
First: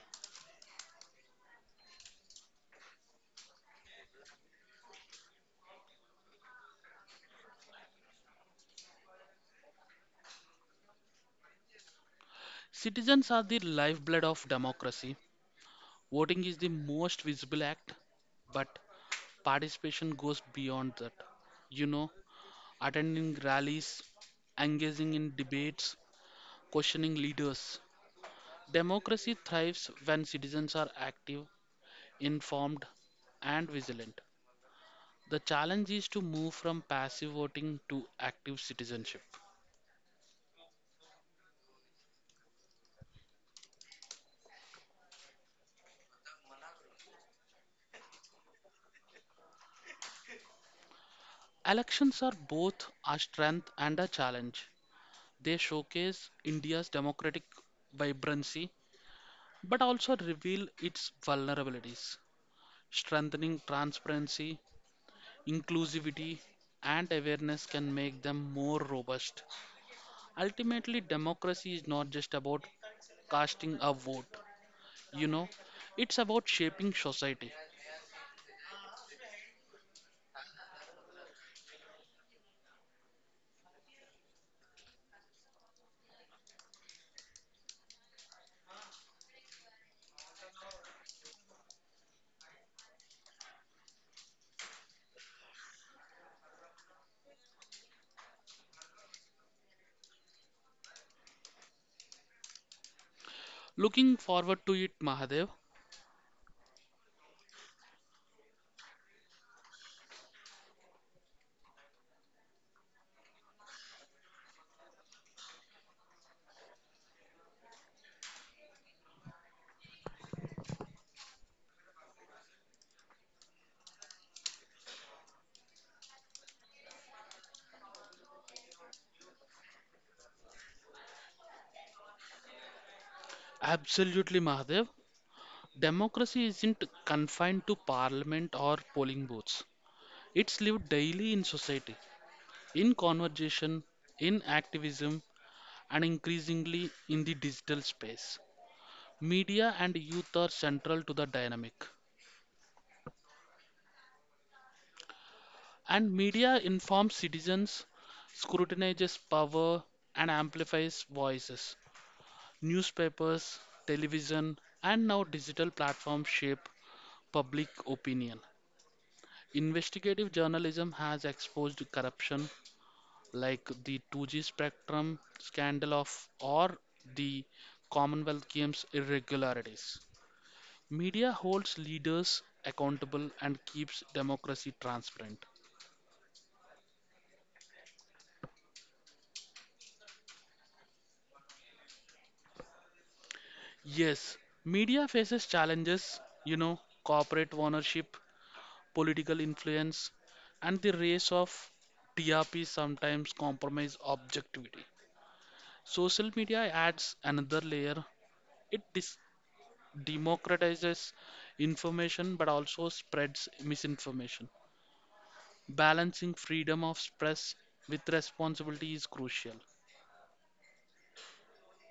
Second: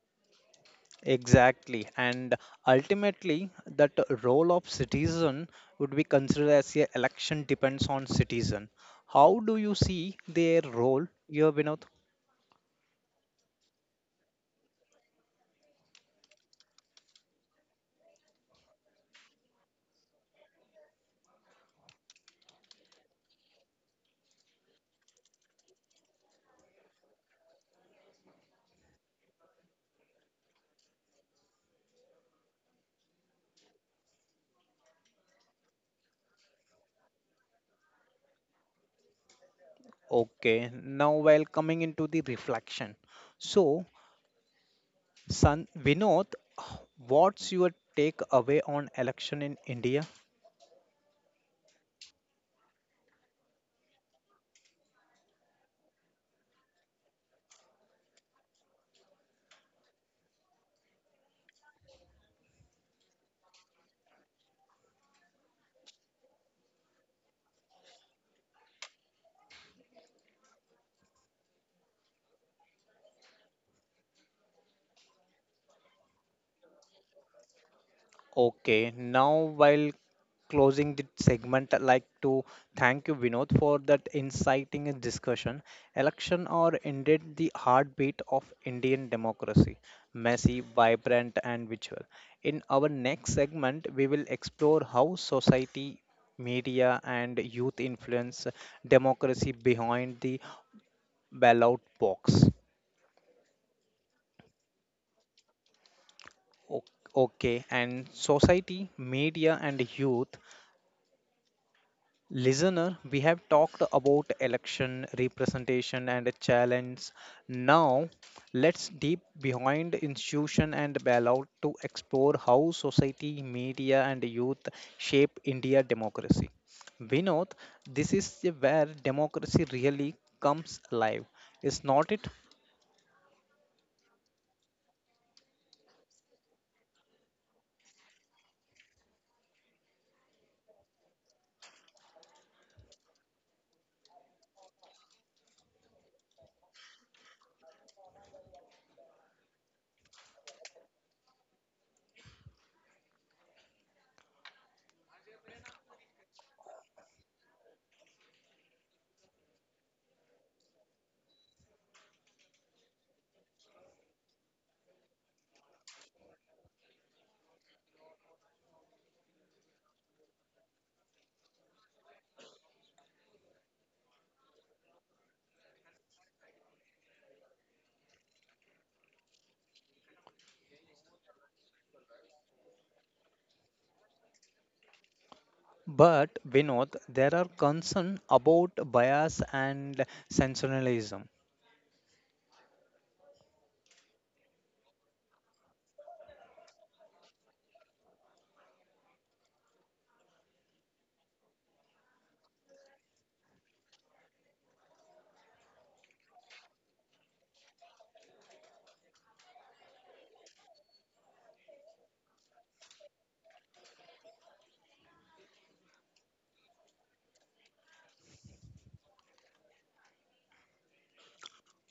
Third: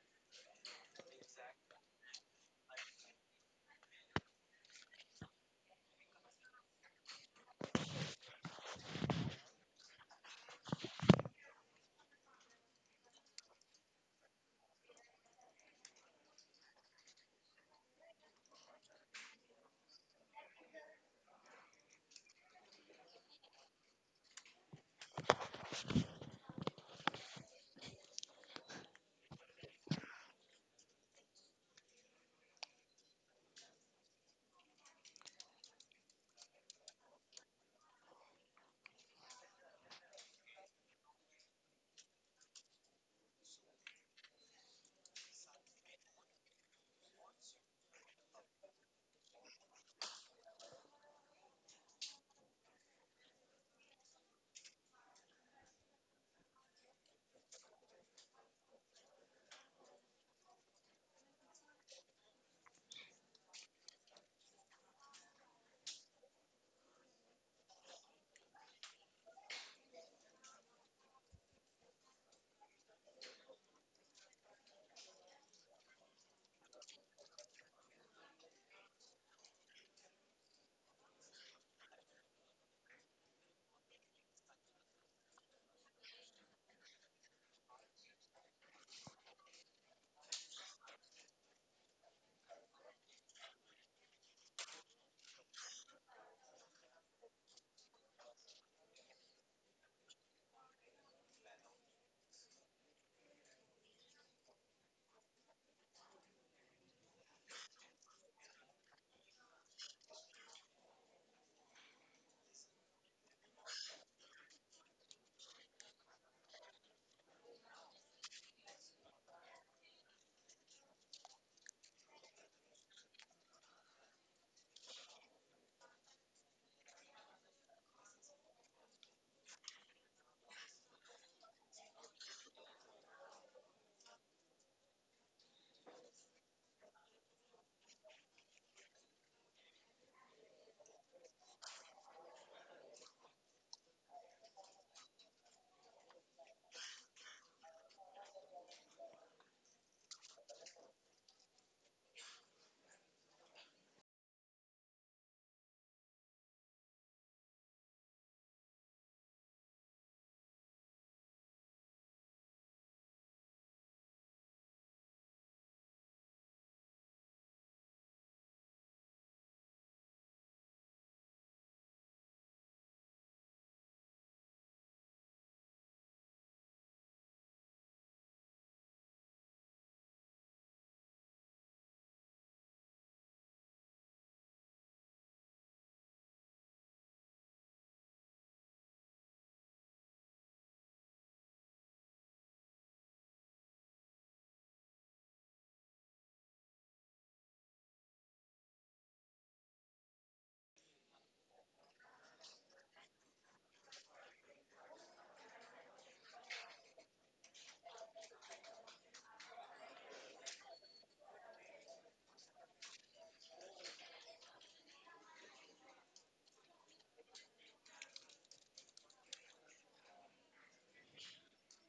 Exactly. And ultimately, that role of citizen would be considered as a election depends on citizen. How do you see their role here, Vinod?
Citizens are the lifeblood of democracy. Voting is the most visible act, but participation goes beyond that. You know, attending rallies, engaging in debates, questioning leaders. Democracy thrives when citizens are active, informed, and vigilant. The challenge is to move from passive voting to active citizenship.
Okay, now while coming into the reflection. So, San Vinod, what's your take away on election in India?
Elections are both a strength and a challenge. They showcase India's democratic vibrancy but also reveal its vulnerabilities. Strengthening transparency, inclusivity, and awareness can make them more robust. Ultimately, democracy is not just about casting a vote, you know, it's about shaping society.
Okay, now while closing the segment, I'd like to thank you, Vinod, for that inciting discussion. Election are indeed the heartbeat of Indian democracy, messy, vibrant, and visual. In our next segment, we will explore how society, media, and youth influence democracy behind the ballot box.
Looking forward to it, Mahadev.
O- Okay, and society, media, and youth. Listener, we have talked about election representation and challenge. Now, let's deep behind institution and bailout to explore how society, media, and youth shape India democracy. Vinod, this is where democracy really comes alive, is not it?
Absolutely, Mahadev. Democracy isn't confined to parliament or polling booths. It's lived daily in society, in conversation, in activism, and increasingly in the digital space. Media and youth are central to the dynamic. And media informs citizens, scrutinizes power, and amplifies voices. Newspapers, television, and now digital platforms shape public opinion. Investigative journalism has exposed corruption like the two G spectrum scandal of or the Commonwealth Games irregularities. Media holds leaders accountable and keeps democracy transparent.
But Vinod, there are concerns about bias and sensationalism.
Yes, media faces challenges, you know, corporate ownership, political influence, and the race of T R P sometimes compromise objectivity. Social media adds another layer. It dis- democratizes information but also spreads misinformation. Balancing freedom of press with responsibility is crucial.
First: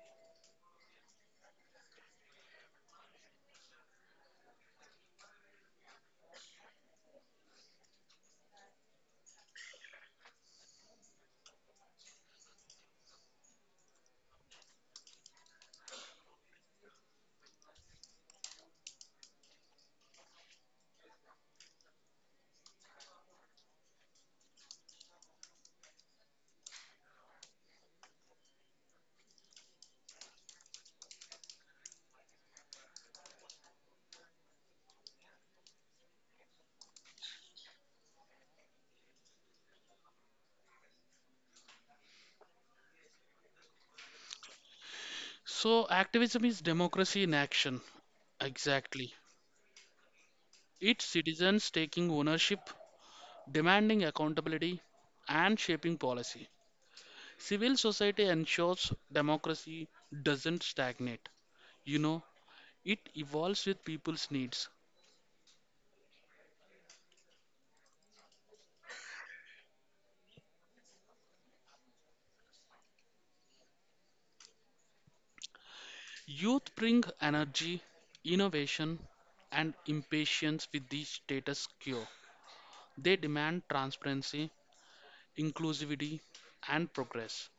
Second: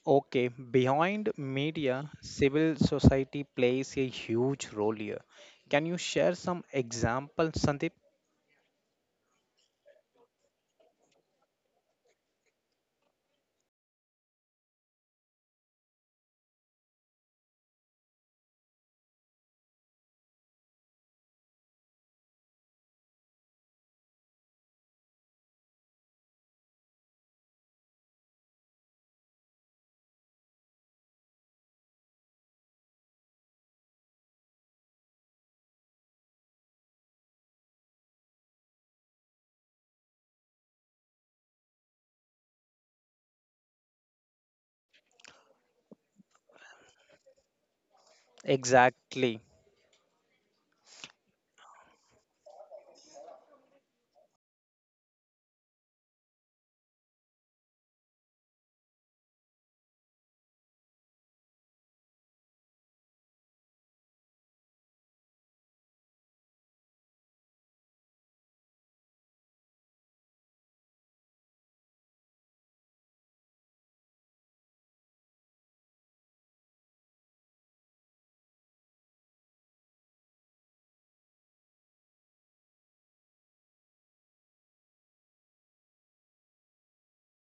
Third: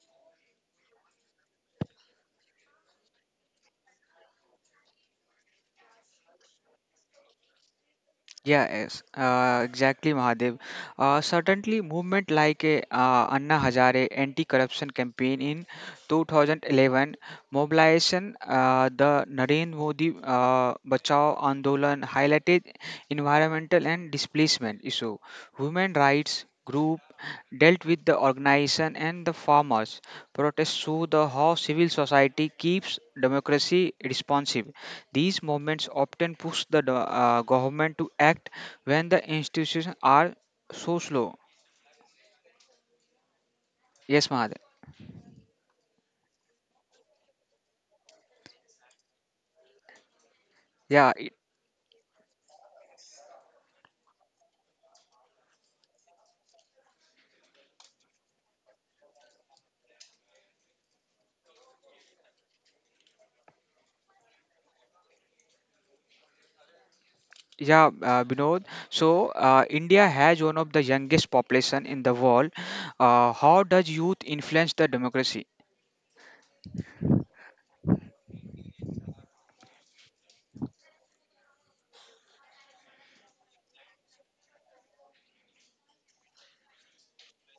Okay, behind media, civil society plays a huge role here. Can you share some examples, Sandeep?
Yeah, yes, uh, exactly, Mahadev. Uh, certainly, movement like uh, Anna Hazare anti-corruption campaign in two thousand eleven, mobilization, uh, the Narendra Modi uh, Bachao Andolan highlighted environmental and displacement issue. Women rights group dealt with the organization and the farmers. Protests show the how civil society keeps democracy responsive. These movements often push the do- uh, government to act when the institutions are so slow. Yes, Mahad.
So, activism is democracy in action. Exactly.
Exactly.
It's
Yeah, it-
citizens taking ownership demanding accountability, and shaping policy. Civil society ensures democracy doesn't stagnate. You know, it evolves with people's needs.
yeah, uh, Binod. So, uh, India has one of the youngest population in the world. Uh, how does youth influence the democracy?
Youth bring energy, innovation, and impatience with the status quo. They demand transparency, inclusivity, and progress.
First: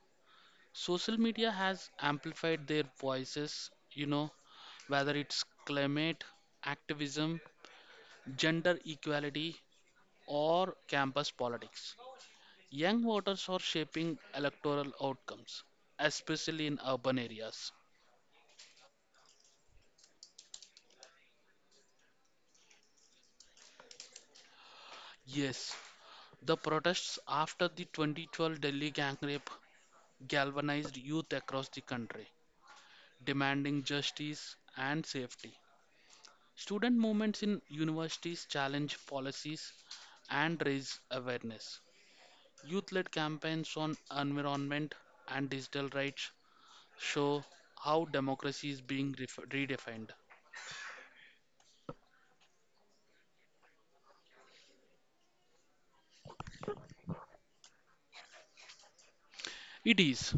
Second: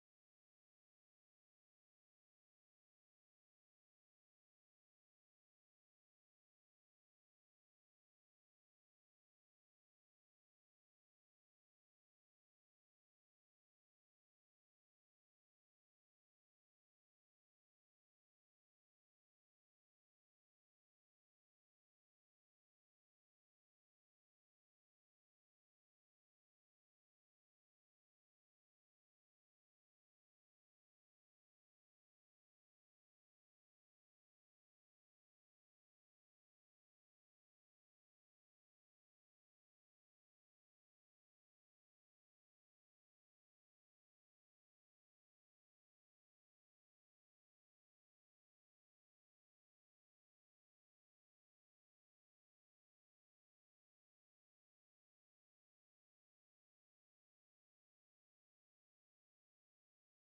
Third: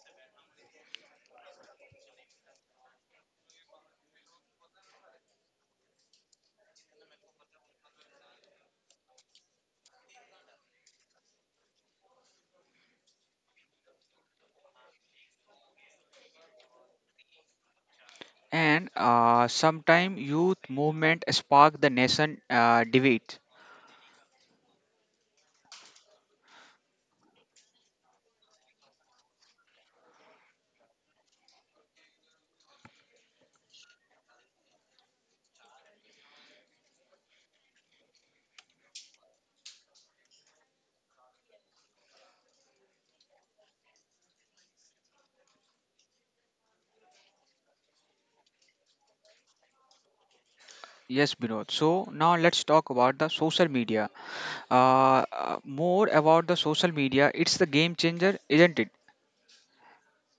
Social media has amplified their voices, you know, whether it's climate activism, gender equality, or campus politics. Young voters are shaping electoral outcomes, especially in urban areas.
And uh, sometime youth movement spark the nation uh, debate.
Yes, the protests after the twenty twelve Delhi gang rape galvanized youth across the country, demanding justice and safety. Student movements in universities challenge policies and raise awareness. Youth led campaigns on environment and digital rights show how democracy is being ref- redefined.
Yes, Binod. So now let's talk about the social media. Uh, uh, more about the social media. It's the game changer, isn't it?
It is.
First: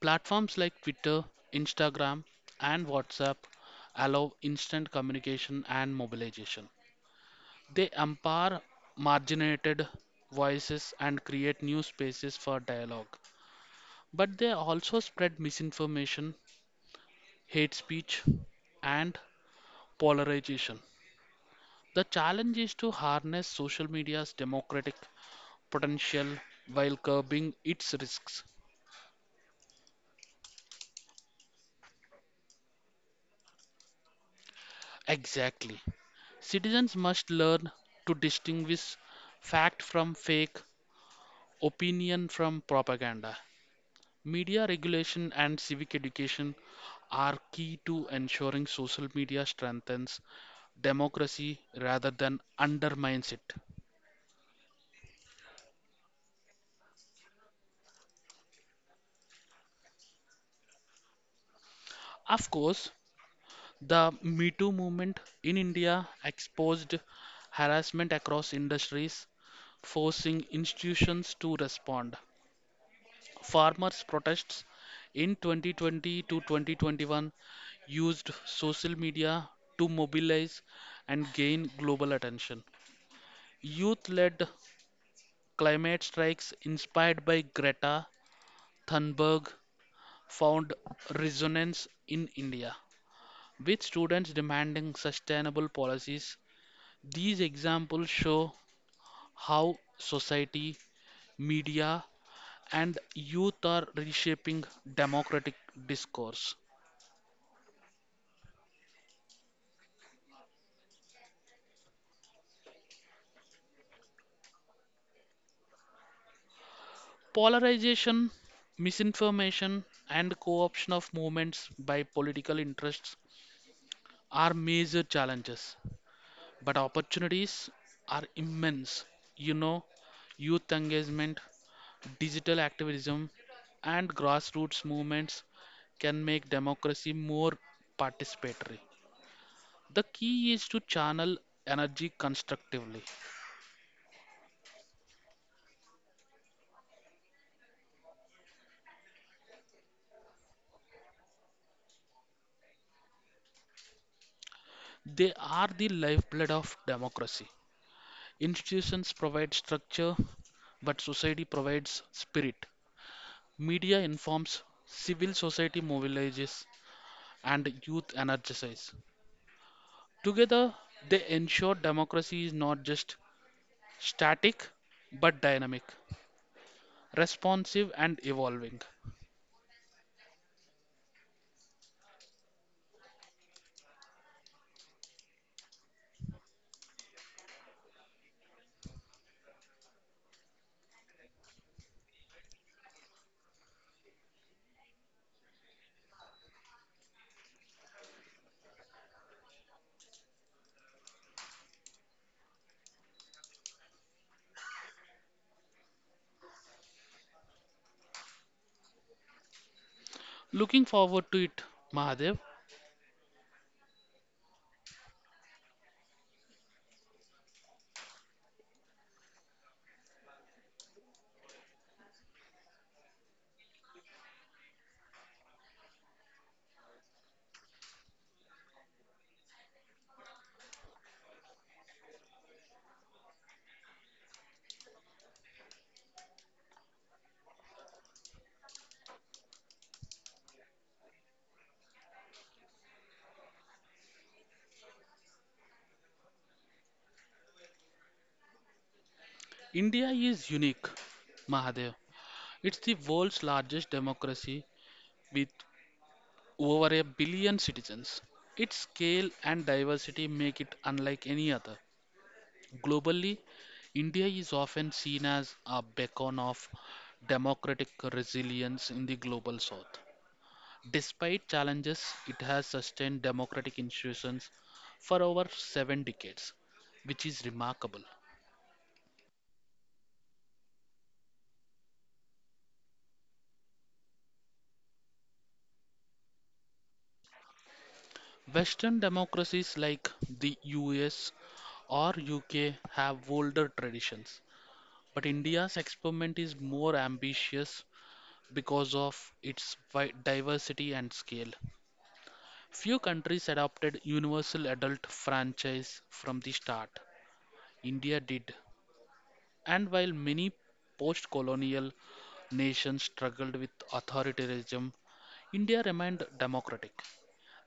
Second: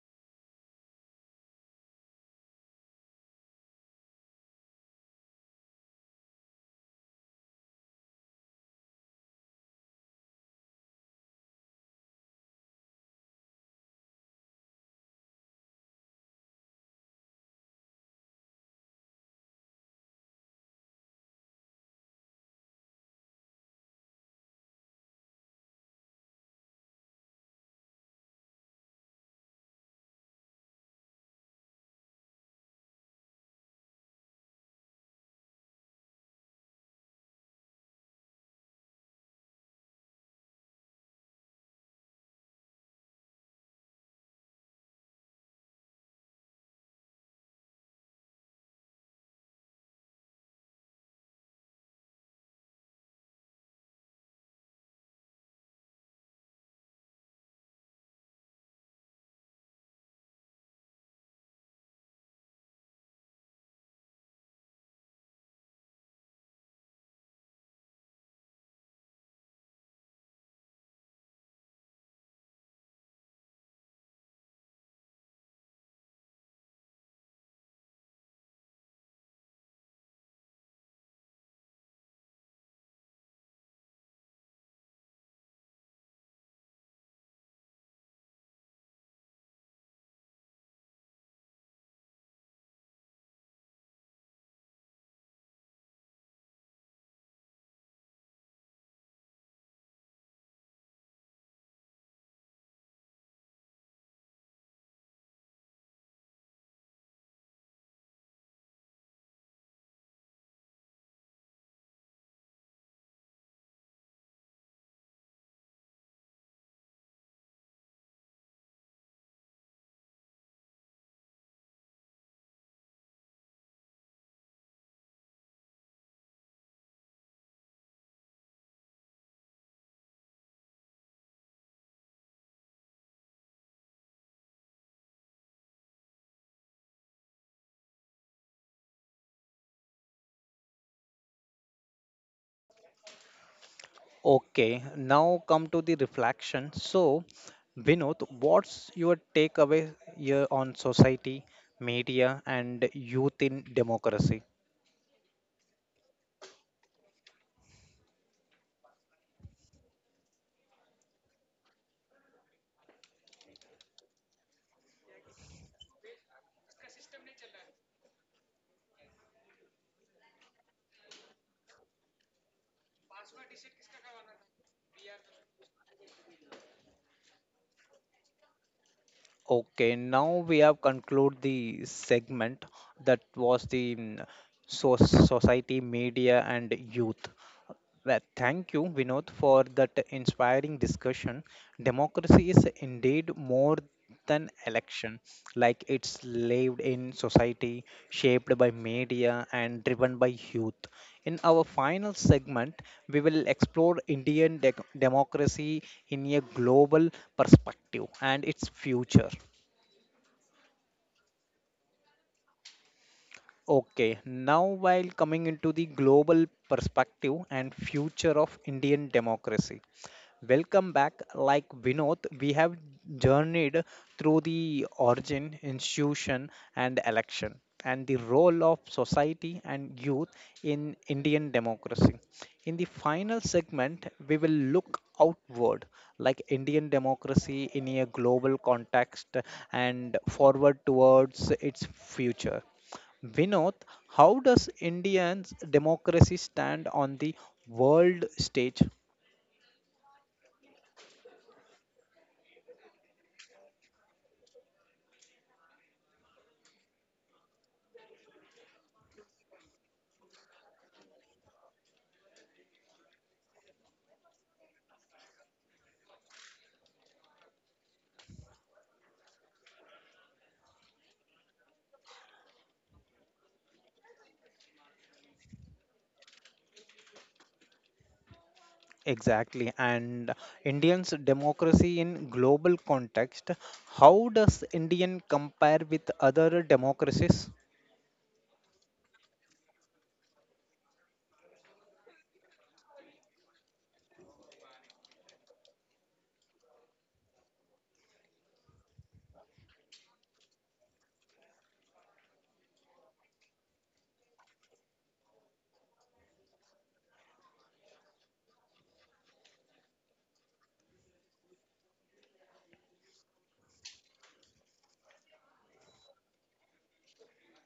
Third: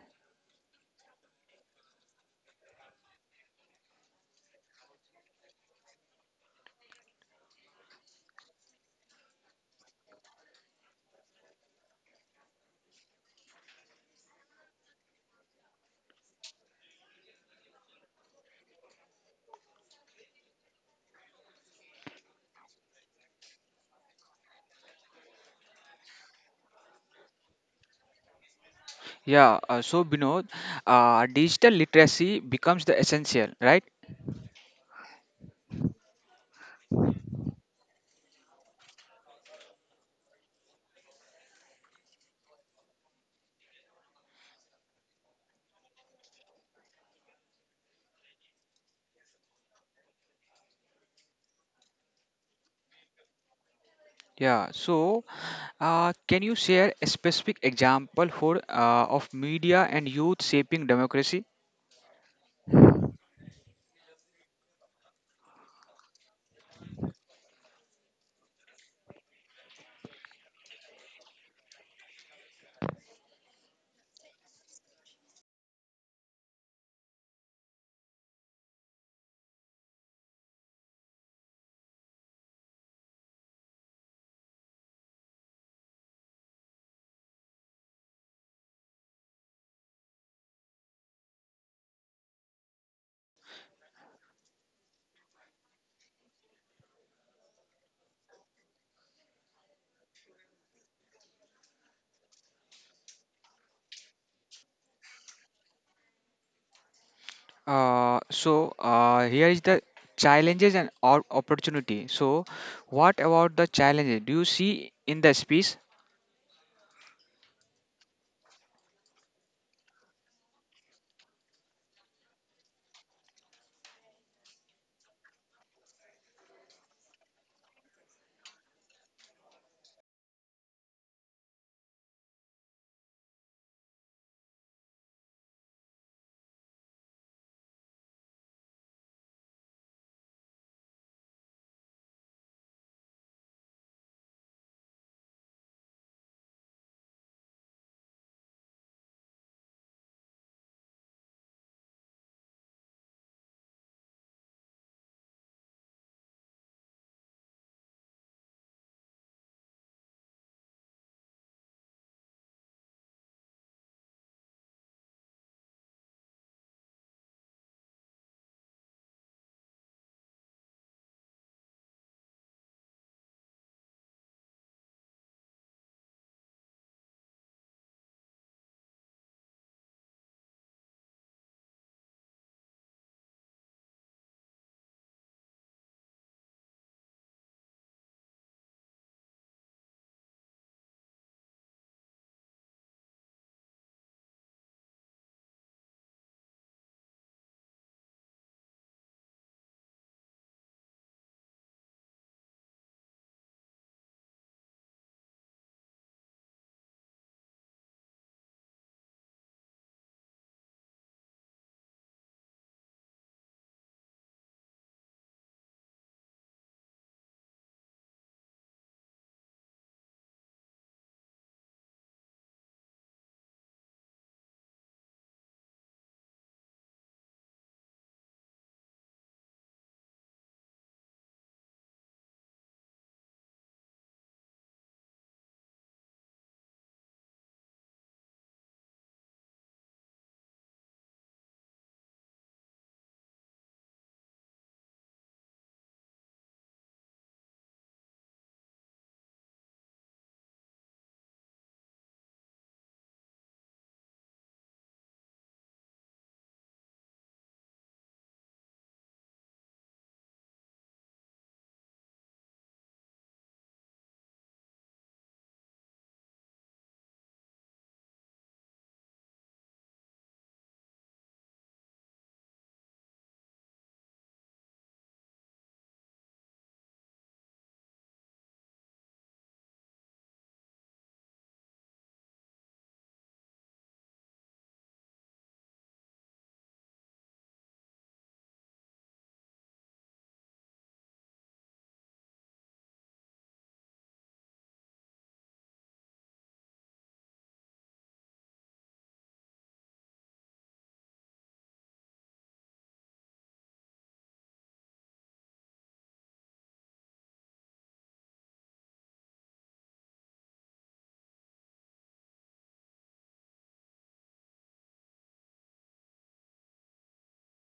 Platforms like Twitter, Instagram, and WhatsApp allow instant communication and mobilization. They empower marginalized voices and create new spaces for dialogue. But they also spread misinformation, hate speech, and polarization. The challenge is to harness social media's democratic potential while curbing its risks.
Yeah, uh, so Binod, uh, digital literacy becomes the essential, right?
Exactly. Citizens must learn to distinguish fact from fake, opinion from propaganda. Media regulation and civic education are key to ensuring social media strengthens democracy rather than undermines it.
Yeah, so uh, can you share a specific example for uh, of media and youth shaping democracy?
Of course, the Me Too movement in India exposed harassment across industries, forcing institutions to respond. Farmers' protests in twenty twenty to twenty twenty-one used social media to mobilize and gain global attention. Youth led climate strikes inspired by Greta Thunberg found resonance in India, with students demanding sustainable policies. These examples show how society, media, and youth are reshaping democratic discourse.
Uh, so uh, here is the challenges and op- opportunity. So what about the challenges do you see in the space?
Polarization, misinformation, and co option of movements by political interests are major challenges, but opportunities are immense. You know, youth engagement, digital activism, and grassroots movements can make democracy more participatory. The key is to channel energy constructively.
Okay, now come to the reflection. So, Vinod, what's your takeaway here on society, media, and youth in democracy?
They are the lifeblood of democracy. Institutions provide structure, but society provides spirit. Media informs, civil society mobilizes, and youth energizes. Together, they ensure democracy is not just static but dynamic, responsive, and evolving.
Okay, now we have concluded the segment that was the mm, so society, media, and youth. Well, thank you, Vinod, for that inspiring discussion. Democracy is indeed more than election, like it's lived in society, shaped by media, and driven by youth. In our final segment, we will explore Indian dec democracy in a global perspective and its future.
Looking forward to it, Mahadev.
Okay, now while coming into the global perspective and future of Indian democracy. Welcome back. Like Vinod, we have journeyed through the origin, institution, and election, and the role of society and youth in Indian democracy. In the final segment, we will look outward, like Indian democracy in a global context and forward towards its future. Vinod, how does Indian democracy stand on the world stage?
India is unique, Mahadev. It's the world's largest democracy with over a billion citizens. Its scale and diversity make it unlike any other. Globally, India is often seen as a beacon of democratic resilience in the global south. Despite challenges, it has sustained democratic institutions for over seven decades, which is remarkable.
Exactly. And Indians' democracy in global context, how does Indian compare with other democracies?
Western democracies like the U S or U K have older traditions, but India's experiment is more ambitious because of its wide diversity and scale. Few countries adopted universal adult franchise from the start. India did, and while many post colonial nations struggled with authoritarianism, India remained democratic,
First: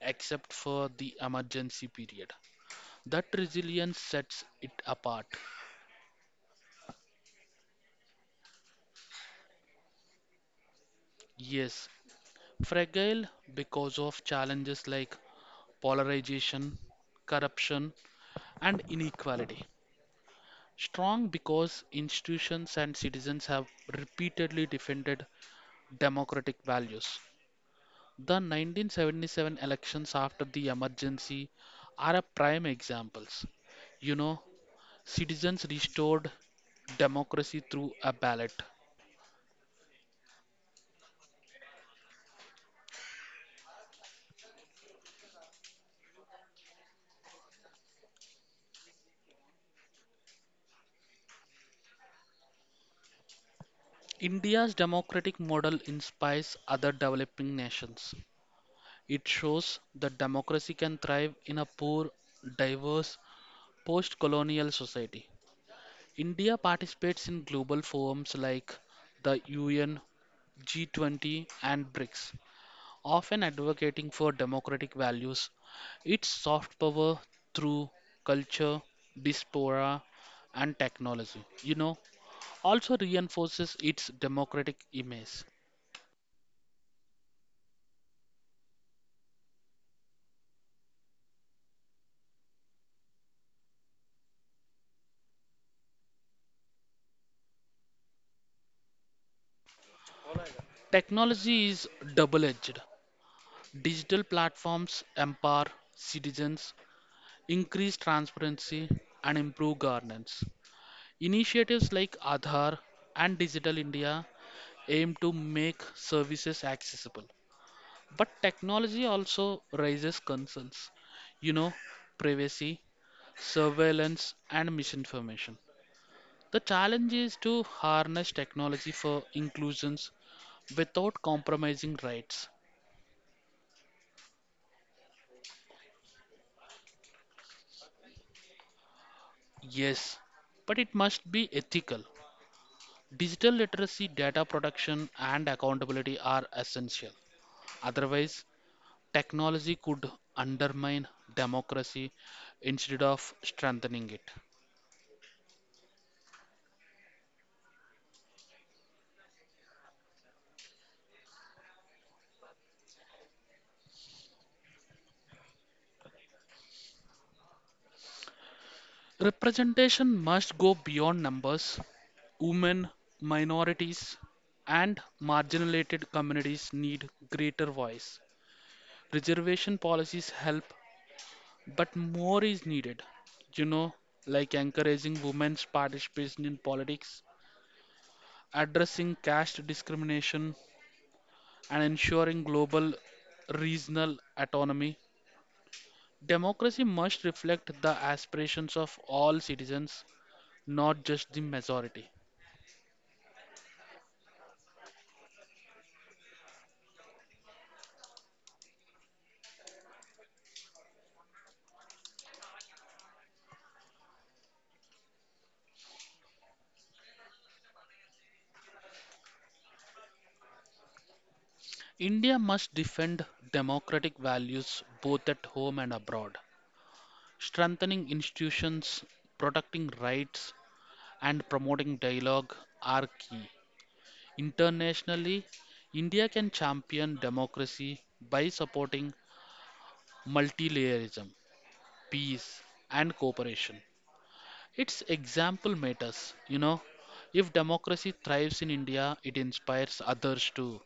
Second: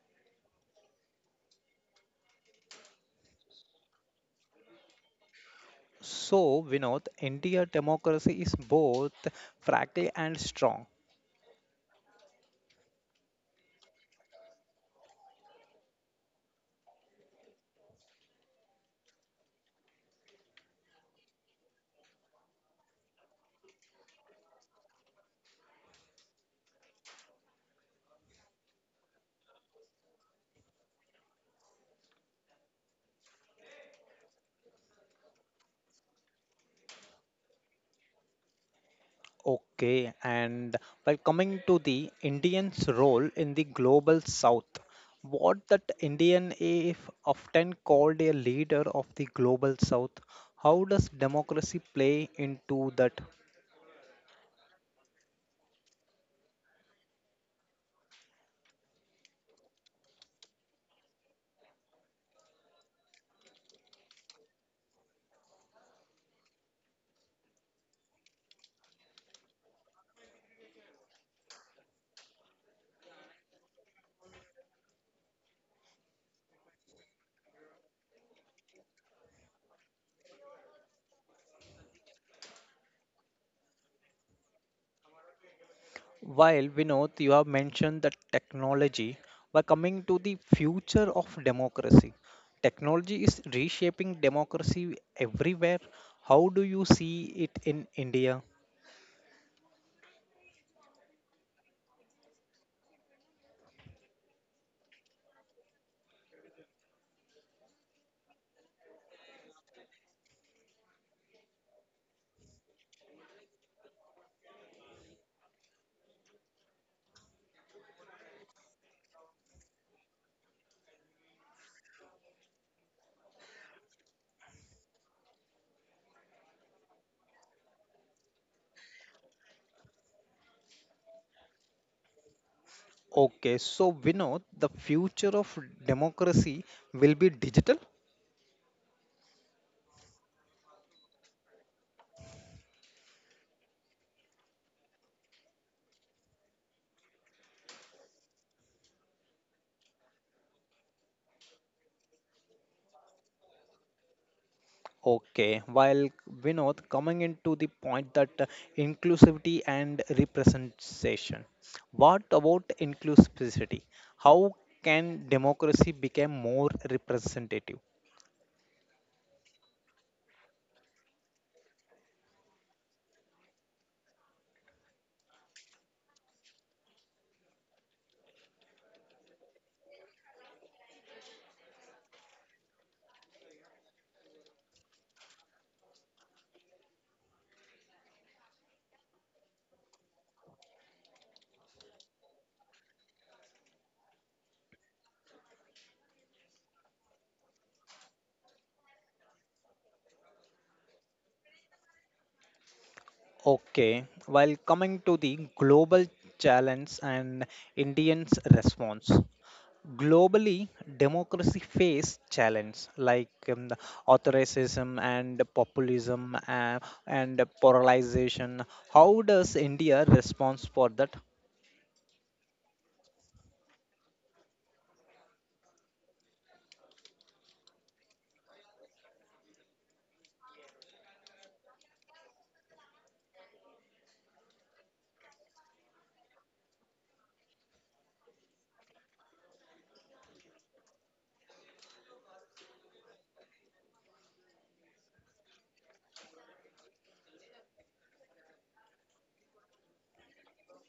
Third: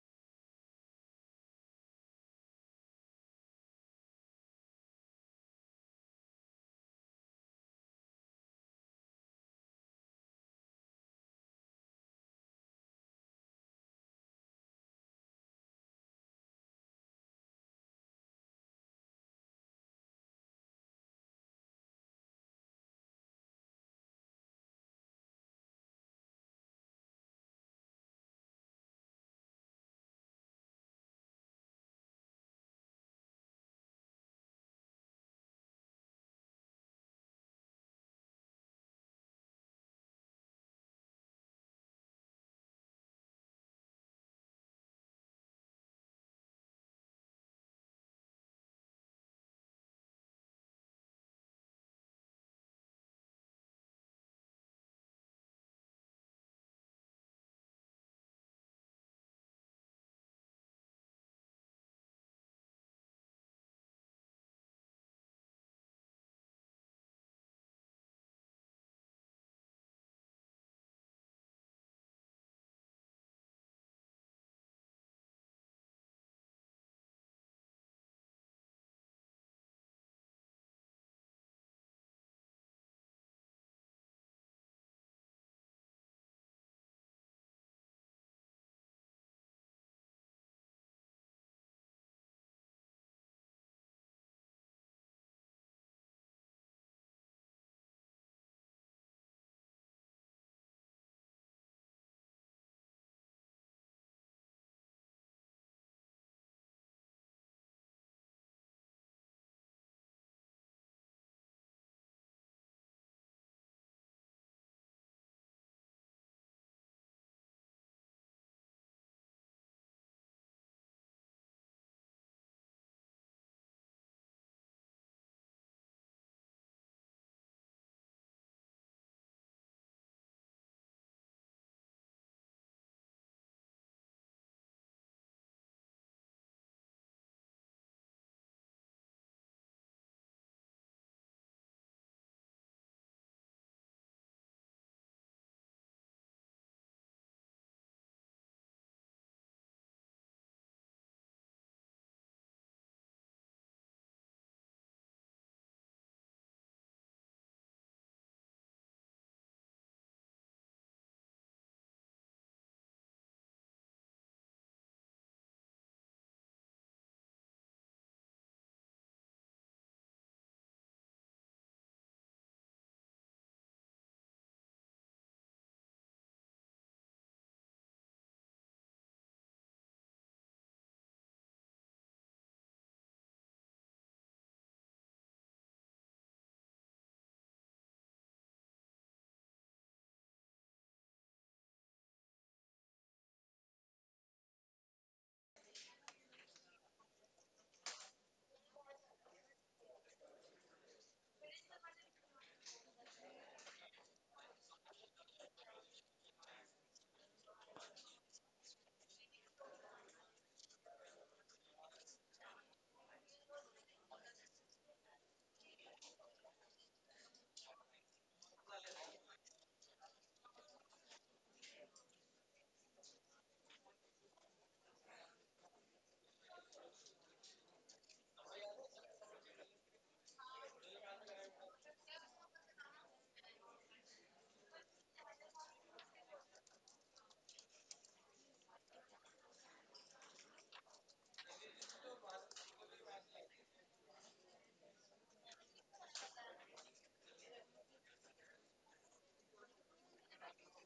except for the emergency period. That resilience sets it apart.
So, Vinod, India democracy is both fragile and strong.
Yes, fragile because of challenges like polarization, corruption, and inequality. Strong because institutions and citizens have repeatedly defended democratic values. The nineteen seventy-seven elections after the emergency are a prime examples. You know, citizens restored democracy through a ballot.
Okay, and while coming to the Indians' role in the global south, what that Indian is often called a leader of the global south, how does democracy play into that?
India's democratic model inspires other developing nations. It shows that democracy can thrive in a poor, diverse, post colonial society. India participates in global forums like the U N, G twenty, and BRICS, often advocating for democratic values. Its soft power through culture, diaspora, and technology, you know, also reinforces its democratic image.
While Vinod, you have mentioned the technology, we're coming to the future of democracy. Technology is reshaping democracy everywhere. How do you see it in India?
Technology is double edged. Digital platforms empower citizens, increase transparency, and improve governance. Initiatives like Aadhaar and Digital India aim to make services accessible. But technology also raises concerns, you know, privacy, surveillance, and misinformation. The challenge is to harness technology for inclusions without compromising rights.
Okay, so Vinod, the future of democracy will be digital.
Yes, but it must be ethical. Digital literacy, data protection, and accountability are essential. Otherwise, technology could undermine democracy instead of strengthening it.
Okay, while Vinod coming into the point that uh, inclusivity and representation. What about inclusivity? How can democracy become more representative?
Representation must go beyond numbers. Women, minorities, and marginalized communities need greater voice. Reservation policies help, but more is needed. You know, like encouraging women's participation in politics, addressing caste discrimination, and ensuring global regional autonomy. Democracy must reflect the aspirations of all citizens, not just the majority.
Okay, while coming to the global challenge and Indians' response. Globally, democracy face challenges like um, the authoritarianism and populism uh, and polarization. How does India respond for that?
India must defend democratic values both at home and abroad. Strengthening institutions, protecting rights, and promoting dialogue are key. Internationally, India can champion democracy by supporting multilayerism, peace, and cooperation. Its example matters, you know. If democracy thrives in India, it inspires others too.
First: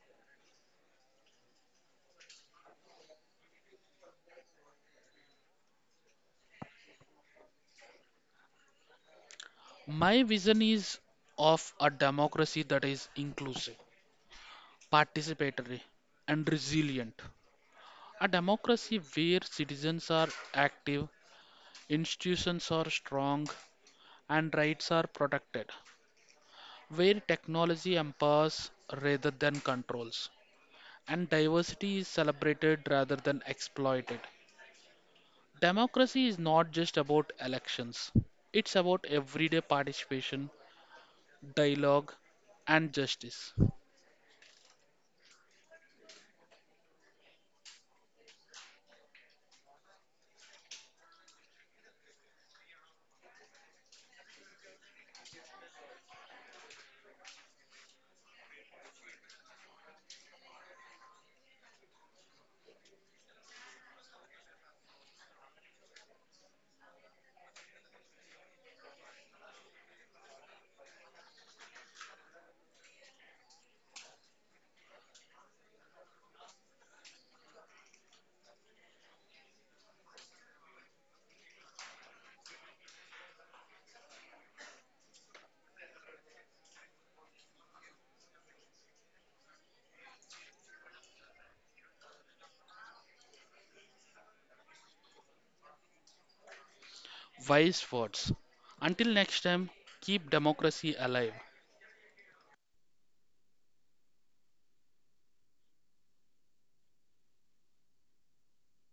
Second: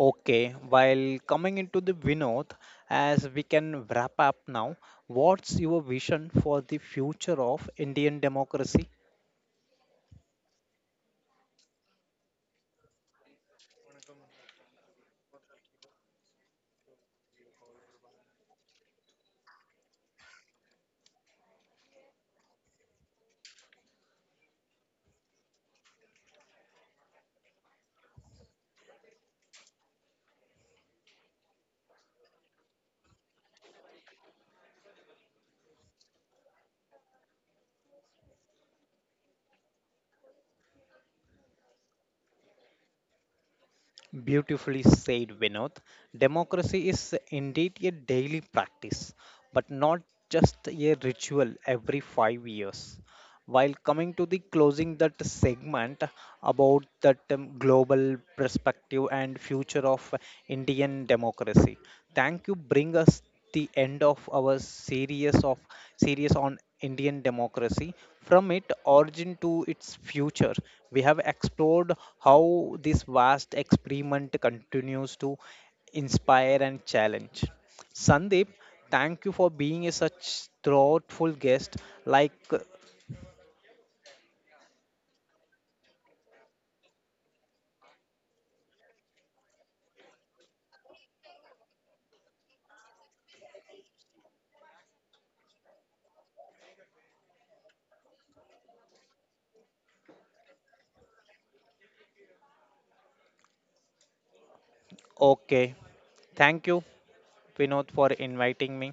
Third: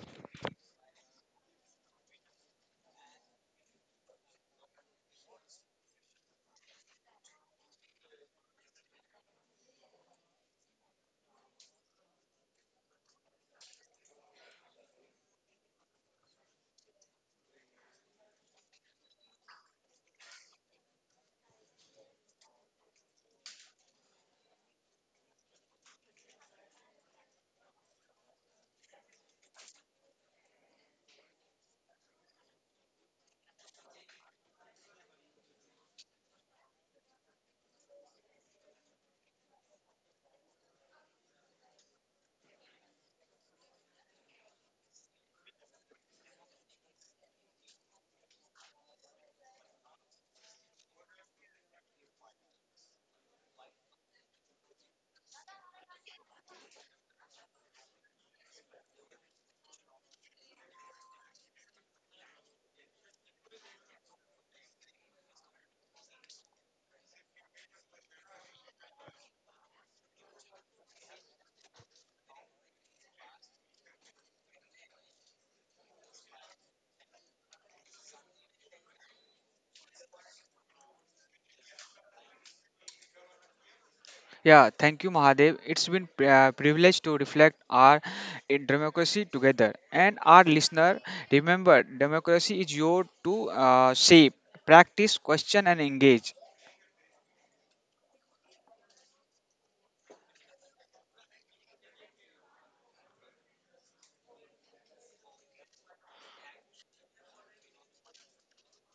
Okay, while coming into the Vinod, as we can wrap up now, what's your vision for the future of Indian democracy?
My vision is of a democracy that is inclusive, participatory, and resilient. A democracy where citizens are active, institutions are strong, and rights are protected, where technology empowers rather than controls, and diversity is celebrated rather than exploited. Democracy is not just about elections, it's about everyday participation, dialogue, and justice.
Beautifully said, Vinod. Democracy is indeed a daily practice, but not just a ritual every five years. While coming to the closing that segment about that um, global perspective and future of Indian democracy, thank you, bring us the end of our series of series on Indian democracy. From its origin to its future, we have explored how this vast experiment continues to inspire and challenge. Sandeep, thank you for being a such thoughtful guest, like uh,
Yeah, thank you, Mahadev. It's been pri- uh, privilege to reflect our in democracy together. And our listener, remember, democracy is your to uh, shape, practice, question, and engage.
Wise words. Until next time, keep democracy alive.
okay. Thank you, Vinod, for inviting me.